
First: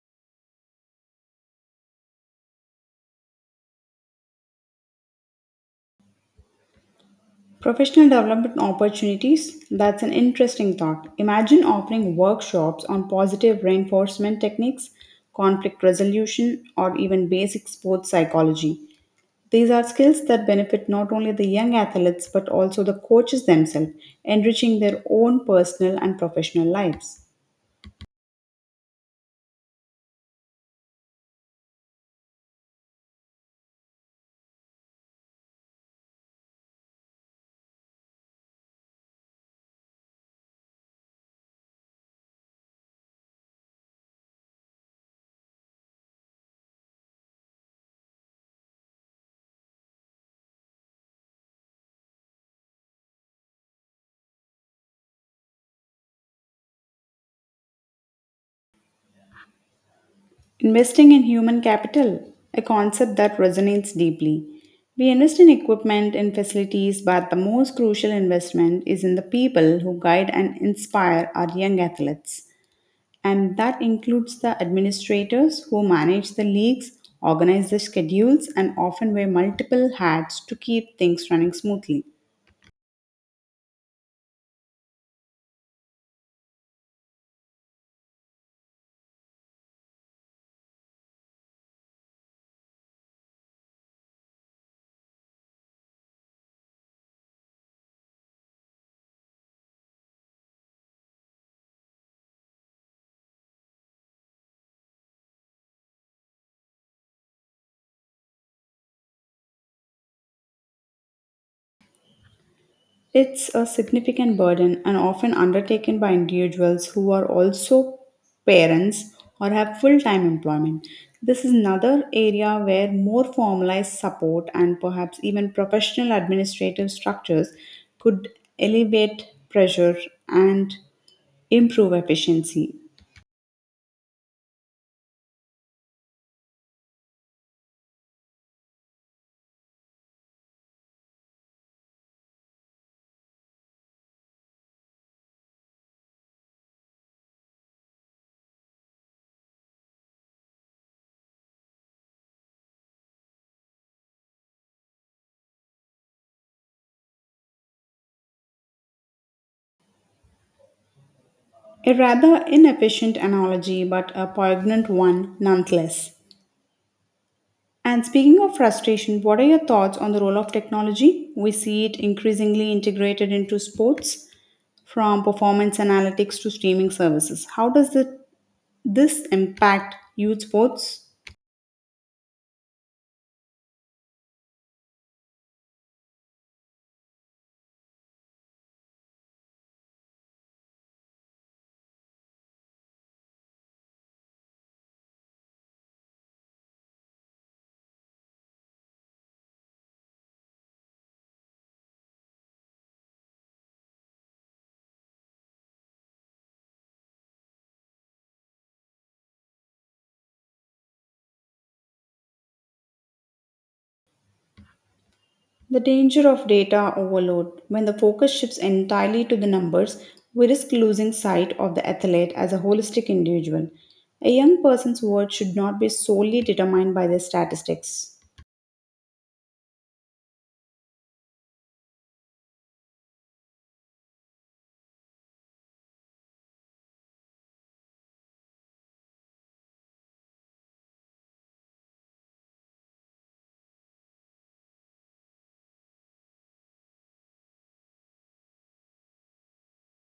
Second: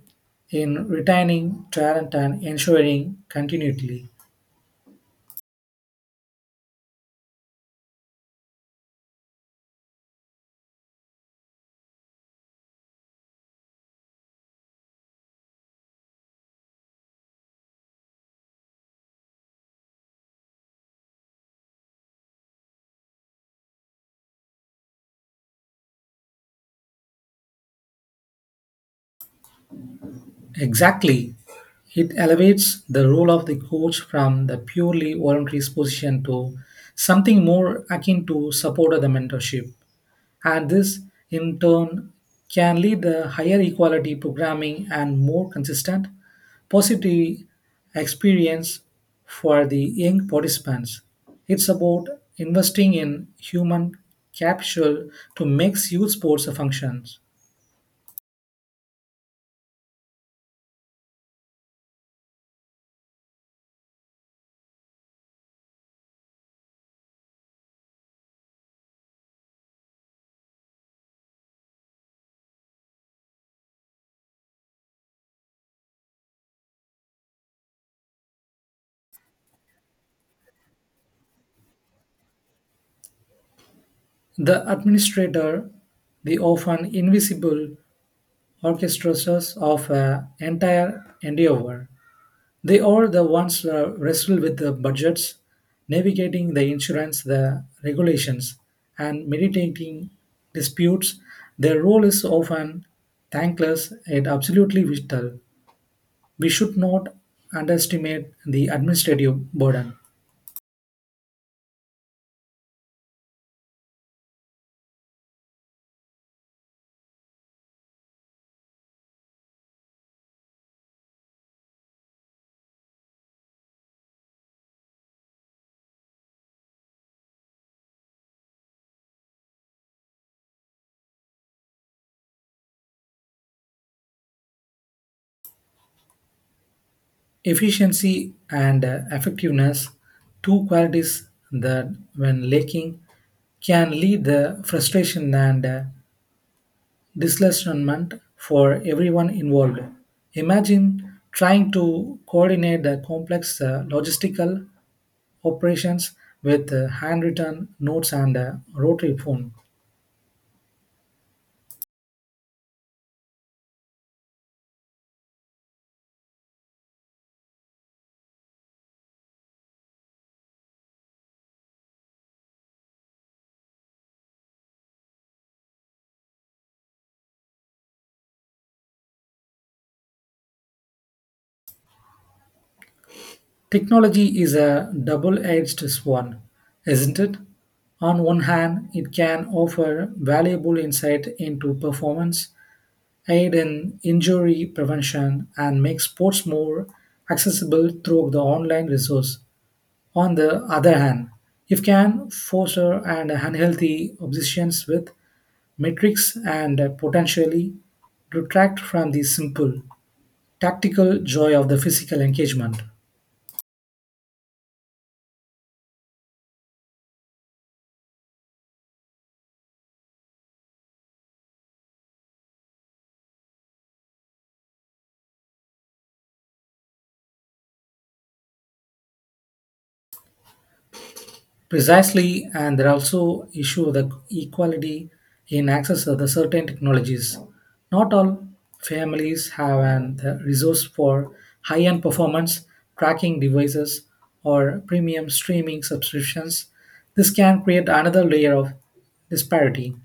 S2: in retaining talent and ensuring continuity.
S1: Professional development opportunities, that's an interesting thought. Imagine offering workshops on positive reinforcement techniques, conflict resolution, or even basic sports psychology. These are skills that benefit not only the young athletes but also the coaches themselves, enriching their own personal and professional lives.
S2: Exactly. It elevates the role of the coach from the purely voluntary position to something more akin to support of the mentorship, and this in turn can lead to higher equality programming and more consistent positive experience for the young participants. It's about investing in human capital to make youth sports a function.
S1: Investing in human capital, a concept that resonates deeply. We invest in equipment and facilities, but the most crucial investment is in the people who guide and inspire our young athletes. And that includes the administrators who manage the leagues, organize the schedules, and often wear multiple hats to keep things running smoothly.
S2: The administrator, the often invisible orchestrators of an entire endeavor. They are the ones wrestle with the budgets, navigating the insurance, the regulations, and mediating disputes. Their role is often thankless and absolutely vital. We should not underestimate the administrative burden.
S1: It's a significant burden and often undertaken by individuals who are also parents or have full time employment. This is another area where more formalized support and perhaps even professional administrative structures could alleviate pressure and improve efficiency.
S2: Efficiency and effectiveness, two qualities that, when lacking, can lead the frustration and disillusionment for everyone involved. Imagine trying to coordinate the complex logistical operations with handwritten notes and a rotary phone.
S1: A rather inefficient analogy, but a poignant one nonetheless. And speaking of frustration, what are your thoughts on the role of technology? We see it increasingly integrated into sports, from performance analytics to streaming services. This impact youth sports?
S2: Technology is a double edged sword, isn't it? On one hand, it can offer valuable insight into performance, aid in injury prevention, and make sports more accessible through the online resource. On the other hand, if can foster an unhealthy obsessions with metrics and potentially detract from the simple, tactical joy of the physical engagement.
S1: The danger of data overload. When the focus shifts entirely to the numbers, we risk losing sight of the athlete as a holistic individual. A young person's worth should not be solely determined by their statistics.
S2: Precisely, and there are also issue of the equality in access to the certain technologies. Not all families have an the resource for high-end performance tracking devices or premium streaming subscriptions. This can create another layer of disparity.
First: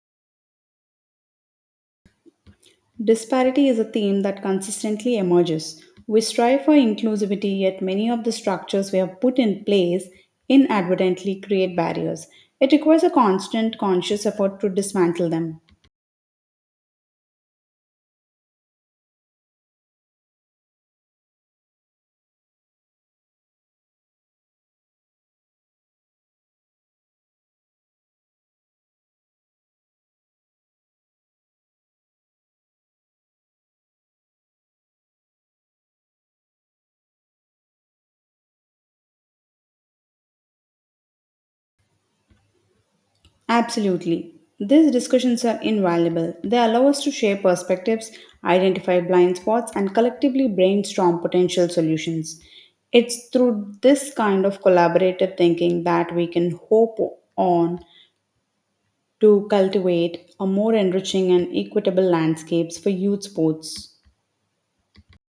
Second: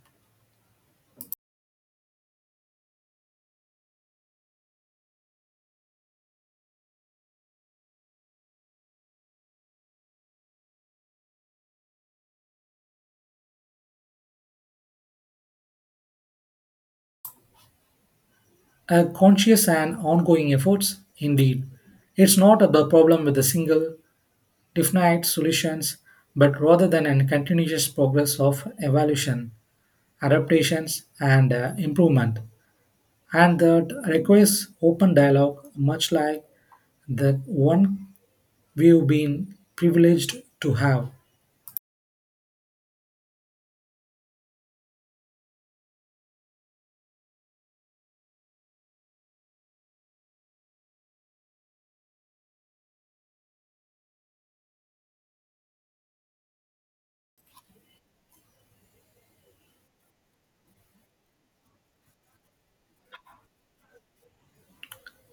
S1: Disparity is a theme that consistently emerges. We strive for inclusivity, yet many of the structures we have put in place inadvertently create barriers. It requires a constant, conscious effort to dismantle them.
S2: A conscious and ongoing efforts, indeed. It's not about problem with a single definite solutions, but rather than a continuous progress of evolution, adaptations, and improvement, and that requires open dialogue, much like the one we've been privileged to have.
S1: Absolutely. These discussions are invaluable. They allow us to share perspectives, identify blind spots, and collectively brainstorm potential solutions. It's through this kind of collaborative thinking that we can hope on to cultivate a more enriching and equitable landscapes for youth sports.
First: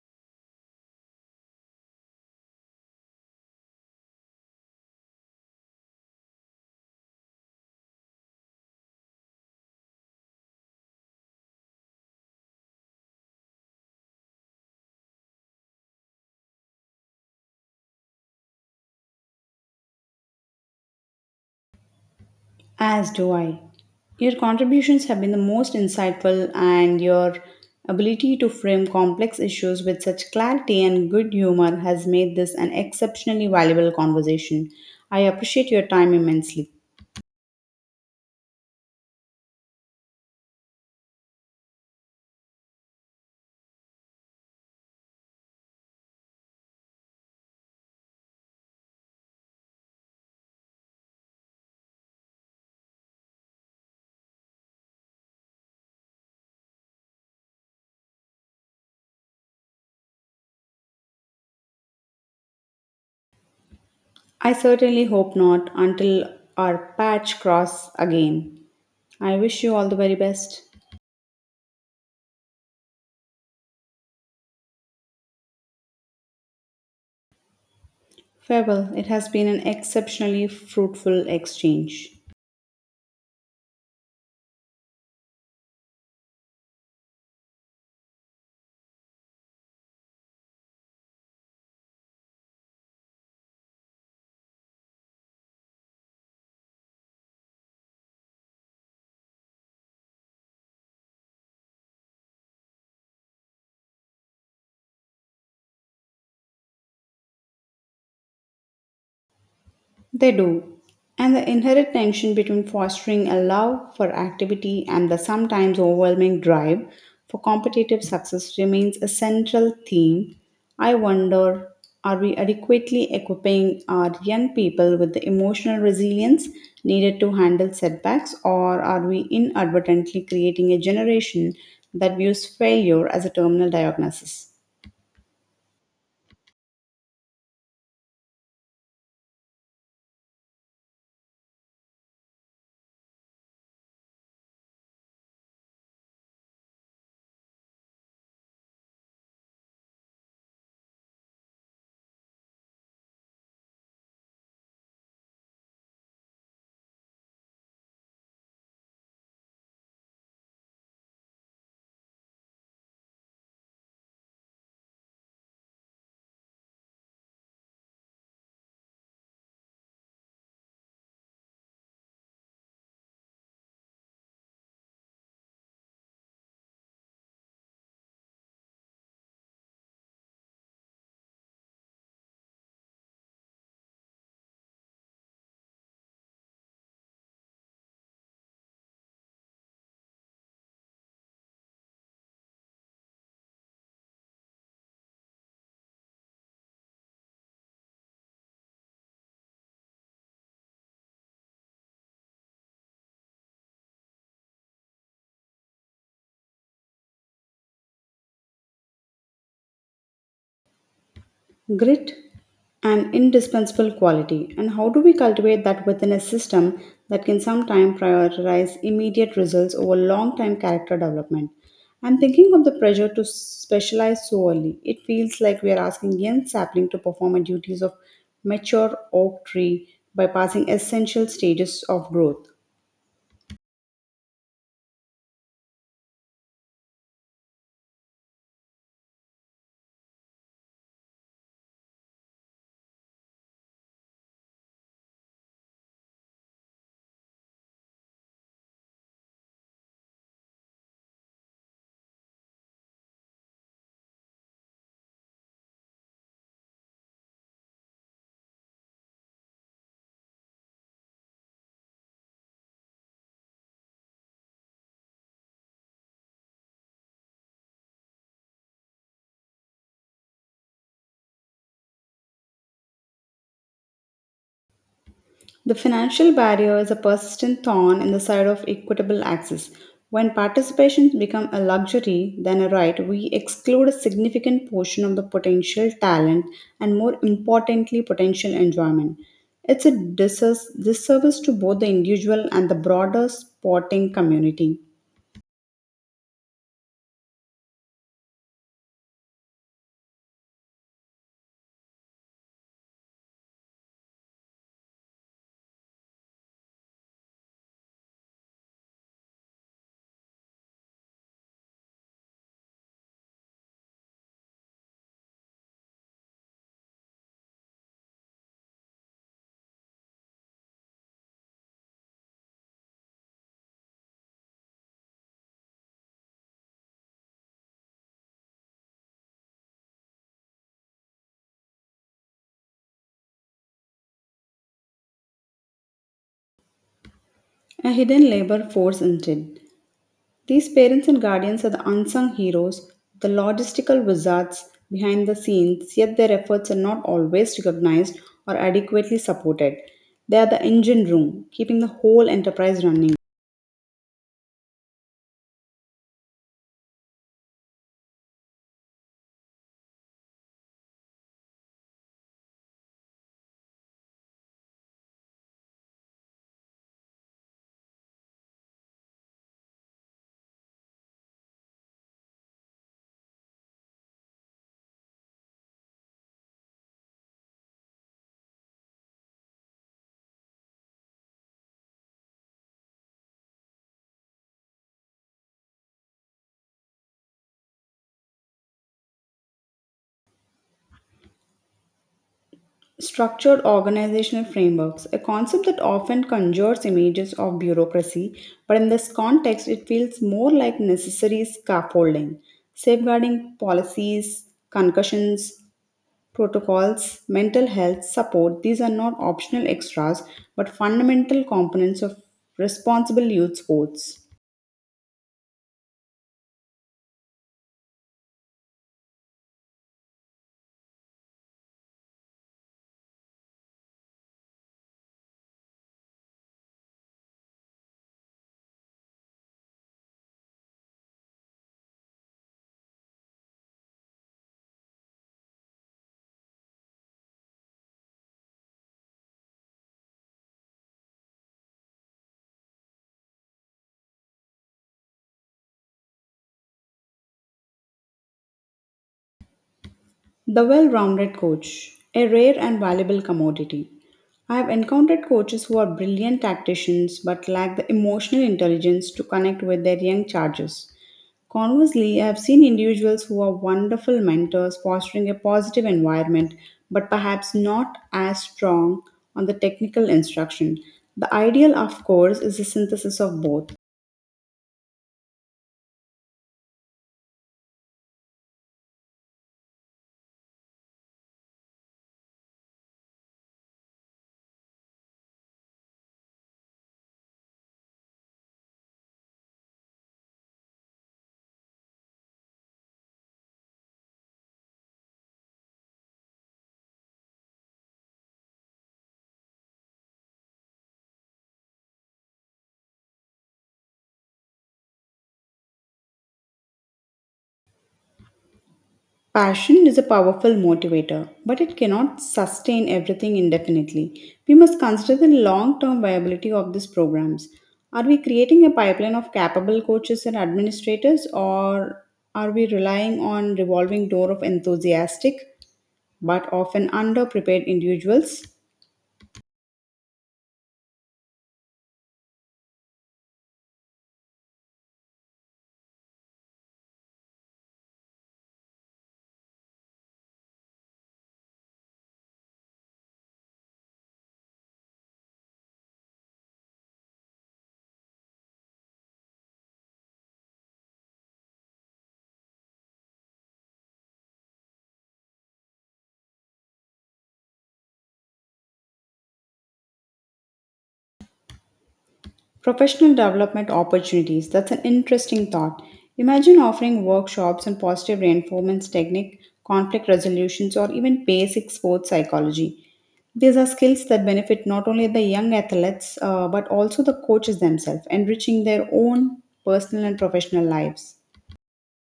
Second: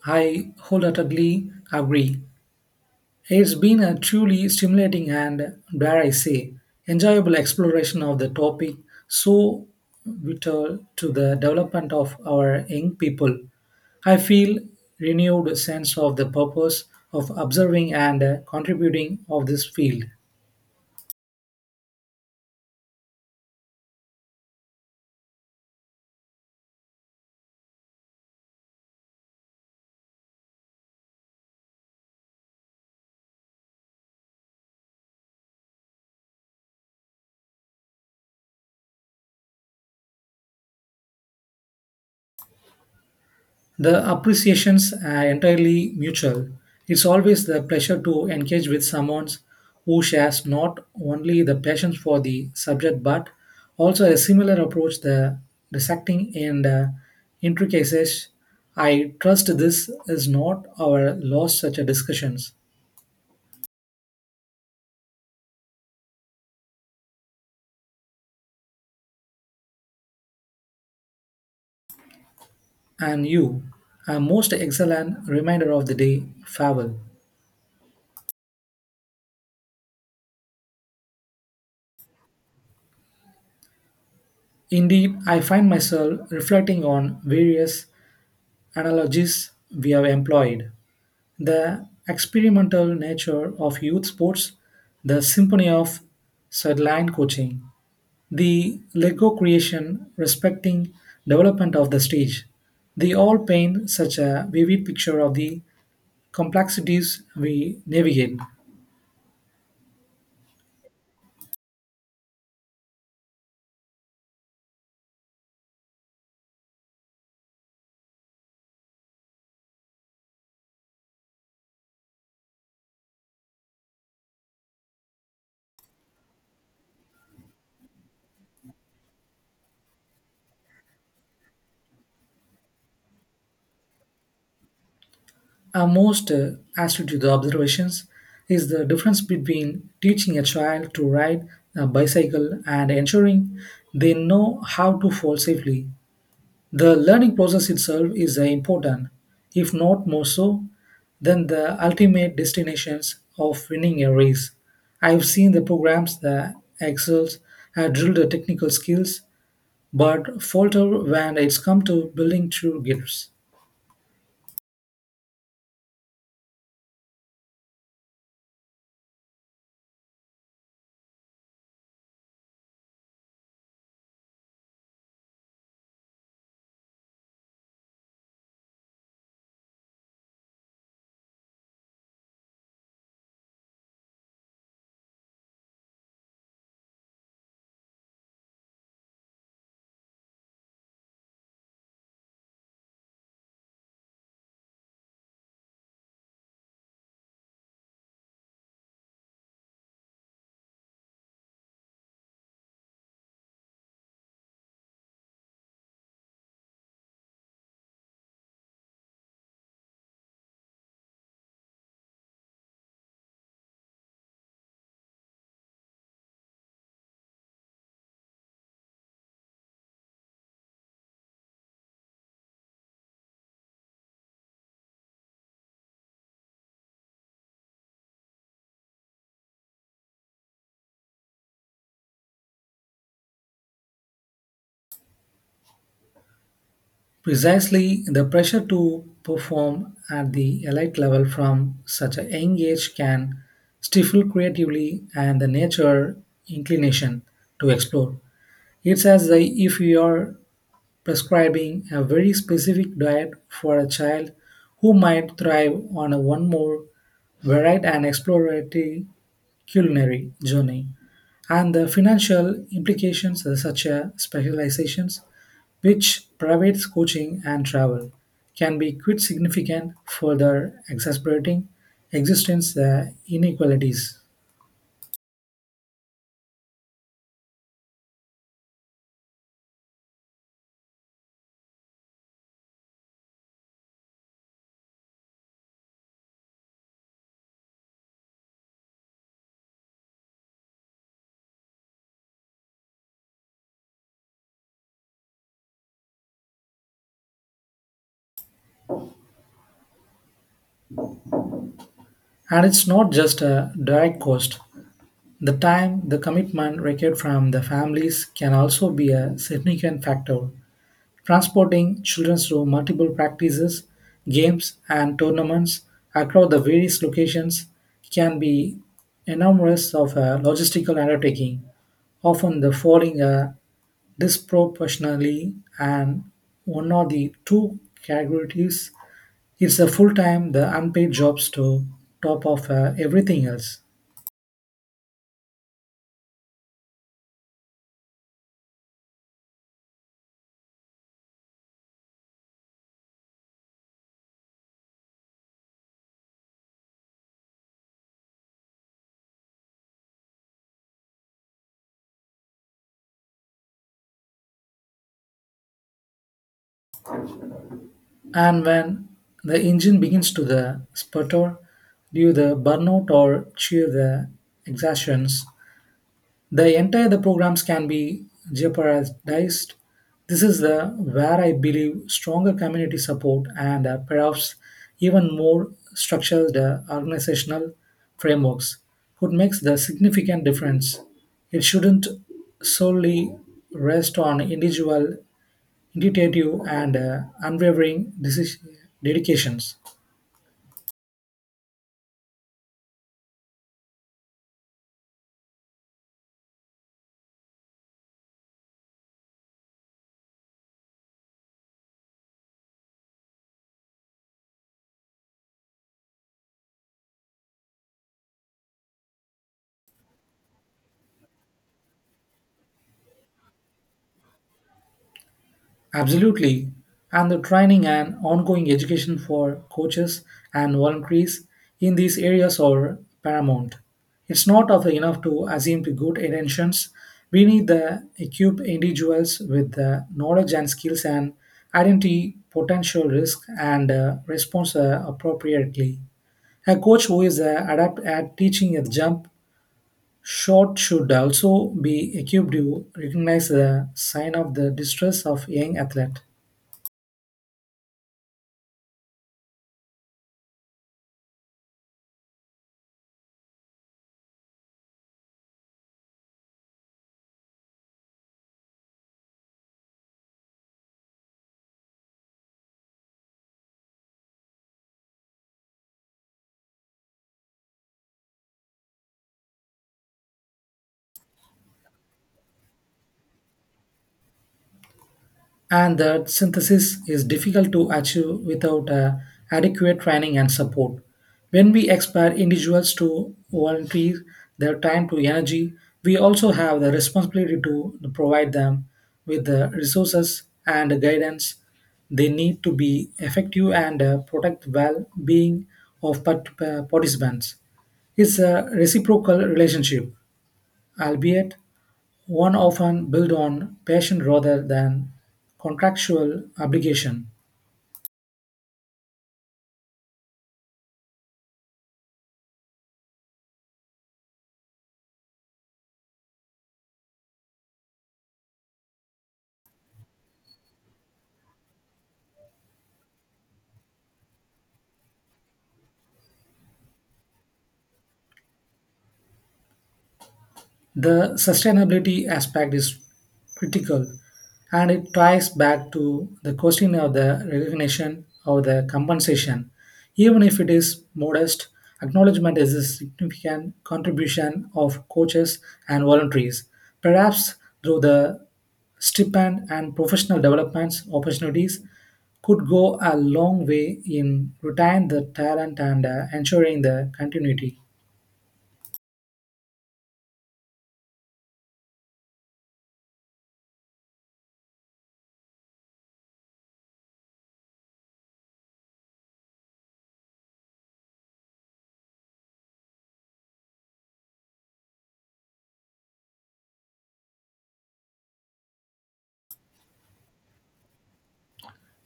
S2: I wholeheartedly agree. It's been a truly stimulating and, dare I say, enjoyable exploration of the topic, so vital to the development of our young people. I feel renewed sense of the purpose of observing and contributing of this field.
S1: As do I. Your contributions have been the most insightful, and your ability to frame complex issues with such clarity and good humor has made this an exceptionally valuable conversation. I appreciate your time immensely.
S2: The appreciations are entirely mutual. It's always the pleasure to engage with someone who shares not only the passion for the subject but also a similar approach the dissecting and intricacies. I trust this is not our lost such a discussions.
S1: I certainly hope not, until our patch cross again. I wish you all the very best.
S2: And you, a most excellent reminder of the day, farewell.
S1: Farewell. It has been an exceptionally fruitful exchange.
S2: Indeed, I find myself reflecting on various analogies we have employed. The experimental nature of youth sports, the symphony of sideline coaching, the Lego creation respecting development of the stage, they all paint such a vivid picture of the complexities we navigate.
S1: They do. And the inherent tension between fostering a love for activity and the sometimes overwhelming drive for competitive success remains a central theme. I wonder, are we adequately equipping our young people with the emotional resilience needed to handle setbacks, or are we inadvertently creating a generation that views failure as a terminal diagnosis?
S2: Our most astute to the observations is the difference between teaching a child to ride a bicycle and ensuring they know how to fall safely. The learning process itself is important, if not more so, than the ultimate destinations of winning a race. I've seen the programs that excels at drilled the technical skills but falter when it's come to building true gifts.
S1: Grit, an indispensable quality, and how do we cultivate that within a system that can sometimes prioritize immediate results over long term character development? I'm thinking of the pressure to specialize so early. It feels like we are asking young sapling to perform a duties of mature oak tree, by passing essential stages of growth.
S2: Precisely the pressure to perform at the elite level from such a young age can stifle creatively and the nature inclination to explore. It's as if you are prescribing a very specific diet for a child who might thrive on a one more varied and exploratory culinary journey and the financial implications of such a specializations which private coaching and travel can be quite significant further exacerbating existence inequalities,
S1: The financial barrier is a persistent thorn in the side of equitable access. When participation becomes a luxury than a right, we exclude a significant portion of the potential talent and, more importantly, potential enjoyment. It's a disservice to both the individual and the broader sporting community.
S2: and it's not just a direct cost. The time the commitment required from the families can also be a significant factor. Transporting children through multiple practices, games, and tournaments across the various locations can be enormous of a logistical undertaking, often the falling a disproportionately and one of the two categories is a full-time the unpaid jobs to top of everything else.
S1: A hidden labor force instead. These parents and guardians are the unsung heroes, the logistical wizards behind the scenes, yet their efforts are not always recognized or adequately supported. They are the engine room, keeping the whole enterprise running.
S2: And when the engine begins to the sputter due the burnout or due the exertions, the entire the programs can be jeopardized. This is the where I believe stronger community support and perhaps even more structured organizational frameworks could make the significant difference. It shouldn't solely rest on individual intuitive and unwavering dedications.
S1: Structured organizational frameworks, a concept that often conjures images of bureaucracy, but in this context, it feels more like necessary scaffolding, safeguarding policies, concussions, protocols, mental health support. These are not optional extras but fundamental components of responsible youth sports.
S2: Absolutely. And the training and ongoing education for coaches and volunteers in these areas are paramount. It's not of enough to assume the good intentions. We need to equip individuals with the knowledge and skills and identity potential risk and response appropriately. A coach who is adept at teaching at jump shot should also be equipped to recognize the sign of the distress of young athlete,
S1: The well rounded coach, a rare and valuable commodity. I have encountered coaches who are brilliant tacticians but lack the emotional intelligence to connect with their young charges. Conversely, I have seen individuals who are wonderful mentors fostering a positive environment but perhaps not as strong on the technical instruction. The ideal, of course, is a synthesis of both.
S2: and that synthesis is difficult to achieve without adequate training and support. When we expect individuals to volunteer their time to energy, we also have the responsibility to provide them with the resources and guidance they need to be effective and protect well-being of participants. It's a reciprocal relationship, albeit one often built on passion rather than contractual obligation.
S1: Passion is a powerful motivator, but it cannot sustain everything indefinitely. We must consider the long term viability of these programs. Are we creating a pipeline of capable coaches and administrators, or are we relying on revolving door of enthusiastic but often underprepared individuals?
S2: The sustainability aspect is critical and it ties back to the question of the recognition of the compensation. Even if it is modest, acknowledgement is a significant contribution of coaches and volunteers, perhaps through the stipend and professional developments opportunities could go a long way in retaining the talent and ensuring the continuity.
S1: Professional development opportunities, that's an interesting thought. Imagine offering workshops on positive reinforcement technique, conflict resolutions, or even basic sports psychology. These are skills that benefit not only the young athletes but also the coaches themselves, enriching their own personal and professional lives.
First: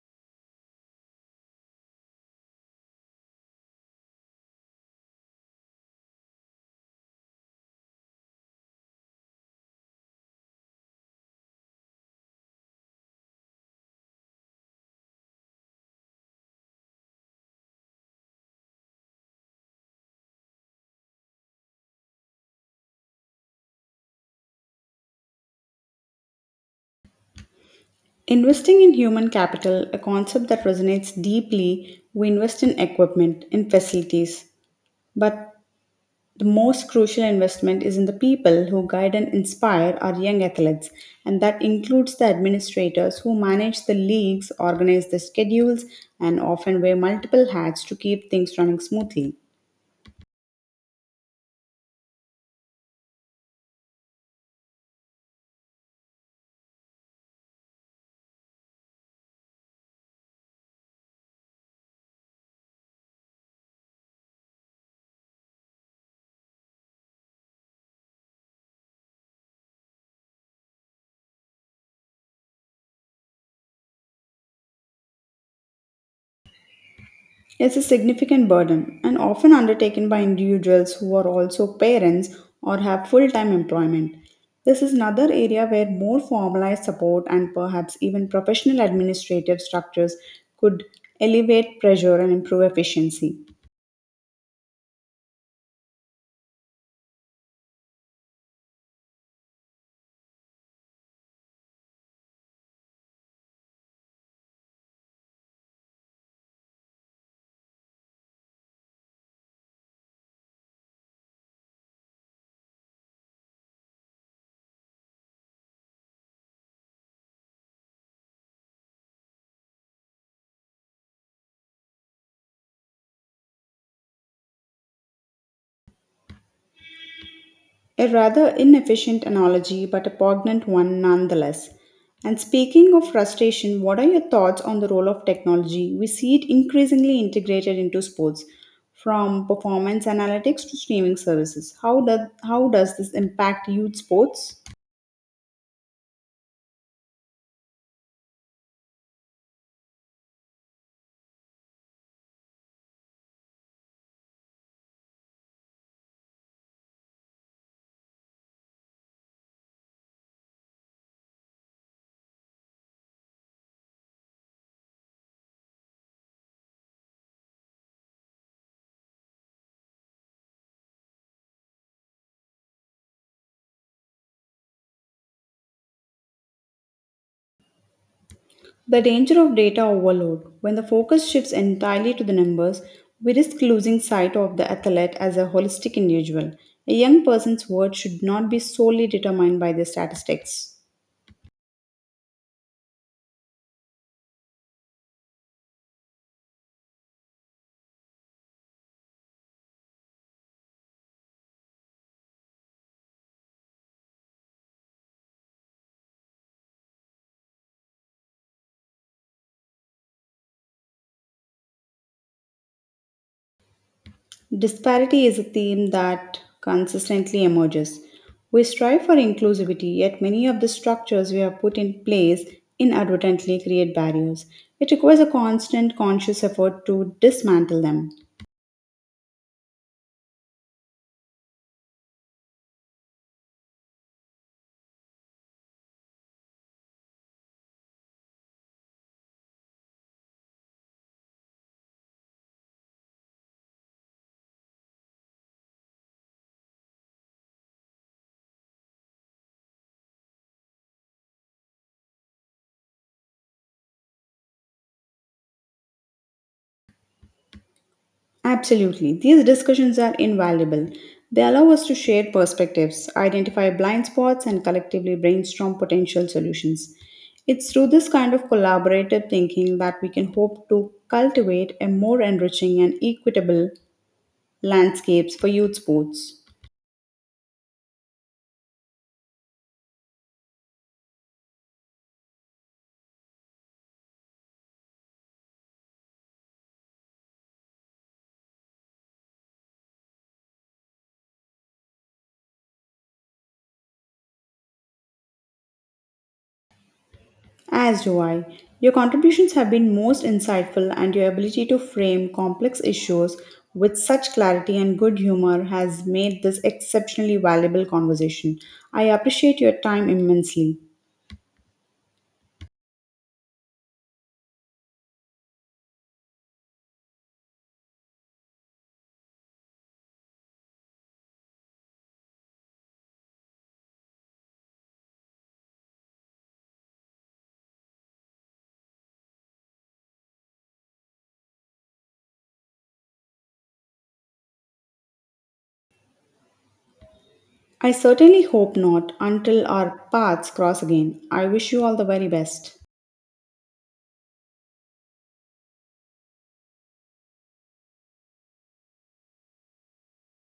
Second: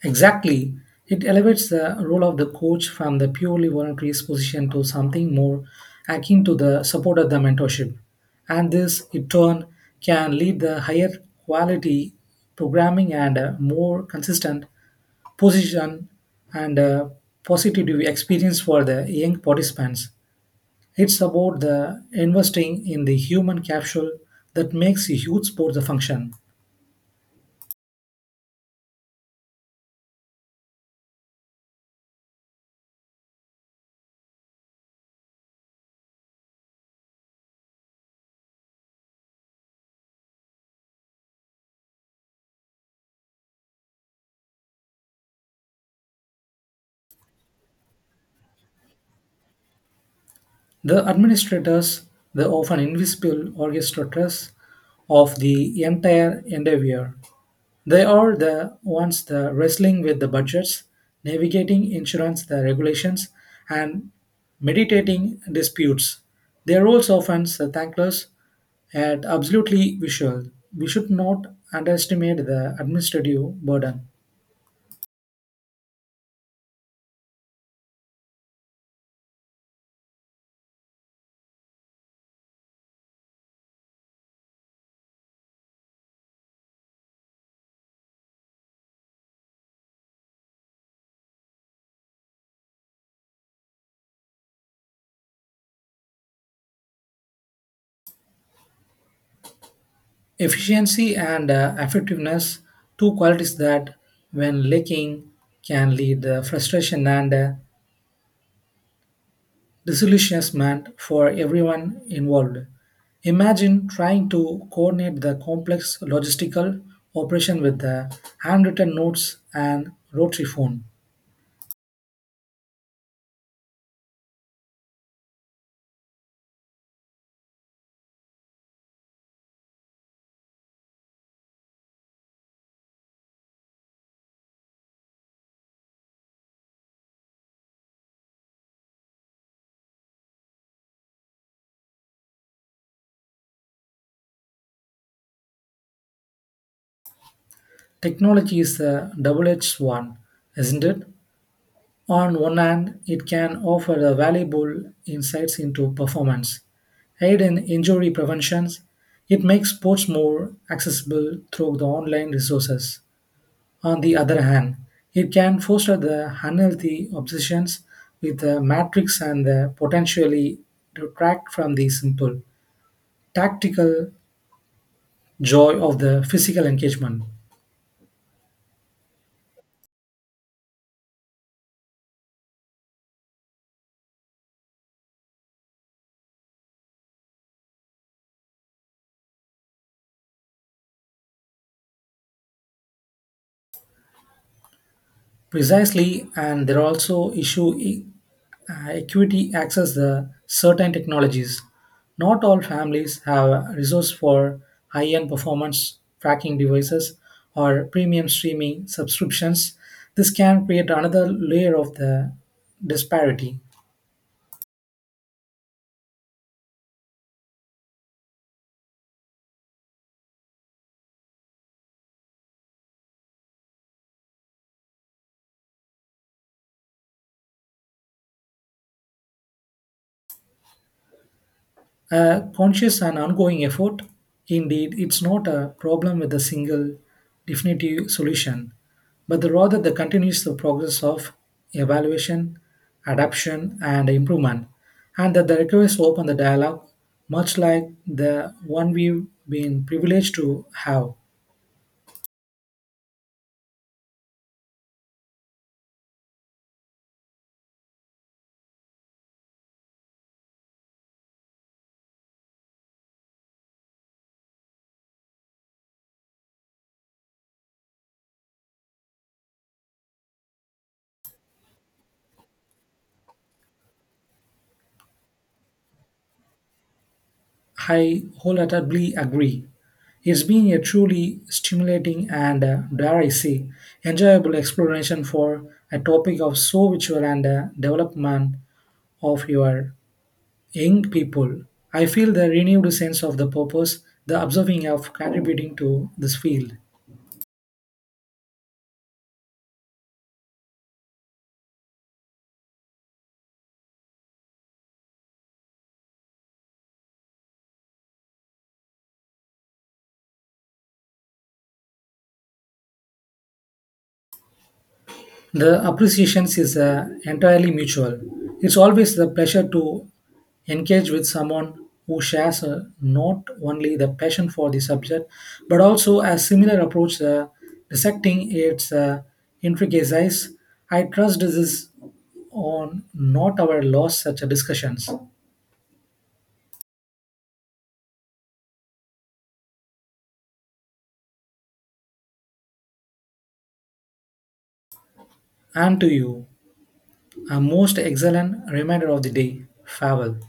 S2: Exactly. It elevates the role of the coach from the purely voluntary position to something more akin to the support of the mentorship. And this, in turn, can lead the higher quality programming and a more consistent position and a positive experience for the young participants. It's about the investing in the human capsule that makes a huge sport the function.
S1: Investing in human capital, a concept that resonates deeply. We invest in equipment, in facilities, but the most crucial investment is in the people who guide and inspire our young athletes, and that includes the administrators who manage the leagues, organize the schedules, and often wear multiple hats to keep things running smoothly.
S2: The administrators, the often invisible orchestrators of the entire endeavor, they are the ones that wrestling with the budgets, navigating insurance the regulations, and meditating disputes. Their roles often thankless and absolutely visual. We should not underestimate the administrative burden.
S1: It's a significant burden and often undertaken by individuals who are also parents or have full time employment. This is another area where more formalized support and perhaps even professional administrative structures could elevate pressure and improve efficiency.
S2: Efficiency and effectiveness, two qualities that, when lacking, can lead to frustration and disillusionment for everyone involved. Imagine trying to coordinate the complex logistical operation with the handwritten notes and rotary phone.
S1: A rather inefficient analogy, but a poignant one nonetheless. And speaking of frustration, what are your thoughts on the role of technology? We see it increasingly integrated into sports, from performance analytics to streaming services. How does this impact youth sports?
S2: Technology is a double edged one, isn't it? On one hand, it can offer a valuable insights into performance, aid in injury prevention. It makes sports more accessible through the online resources. On the other hand, it can foster the unhealthy obsessions with the matrix and the potentially detract from the simple tactical joy of the physical engagement.
S1: The danger of data overload. When the focus shifts entirely to the numbers, we risk losing sight of the athlete as a holistic individual. A young person's worth should not be solely determined by their statistics.
S2: Precisely, and there are also issue equity access the certain technologies. Not all families have resource for high-end performance tracking devices or premium streaming subscriptions. This can create another layer of the disparity.
S1: Disparity is a theme that consistently emerges. We strive for inclusivity, yet many of the structures we have put in place inadvertently create barriers. It requires a constant conscious effort to dismantle them.
S2: A conscious and ongoing effort. Indeed, it's not a problem with a single definitive solution, but rather the continuous progress of evaluation, adaptation, and improvement, and that the request open the dialogue, much like the one we've been privileged to have.
S1: Absolutely. These discussions are invaluable. They allow us to share perspectives, identify blind spots, and collectively brainstorm potential solutions. It's through this kind of collaborative thinking that we can hope to cultivate a more enriching and equitable landscapes for youth sports.
S2: I wholeheartedly agree. It's been a truly stimulating and, dare I say, enjoyable exploration for a topic of so virtual and development of your young people. I feel the renewed sense of the purpose, the observing of contributing to this field.
S1: As do I. Your contributions have been most insightful, and your ability to frame complex issues with such clarity and good humor has made this exceptionally valuable conversation. I appreciate your time immensely.
S2: The appreciations is entirely mutual. It's always the pleasure to engage with someone who shares not only the passion for the subject but also a similar approach dissecting its intricacies. I trust this is on not our lost such a discussions.
S1: I certainly hope not, until our paths cross again. I wish you all the very best.
S2: And to you, a most excellent reminder of the day. Farewell.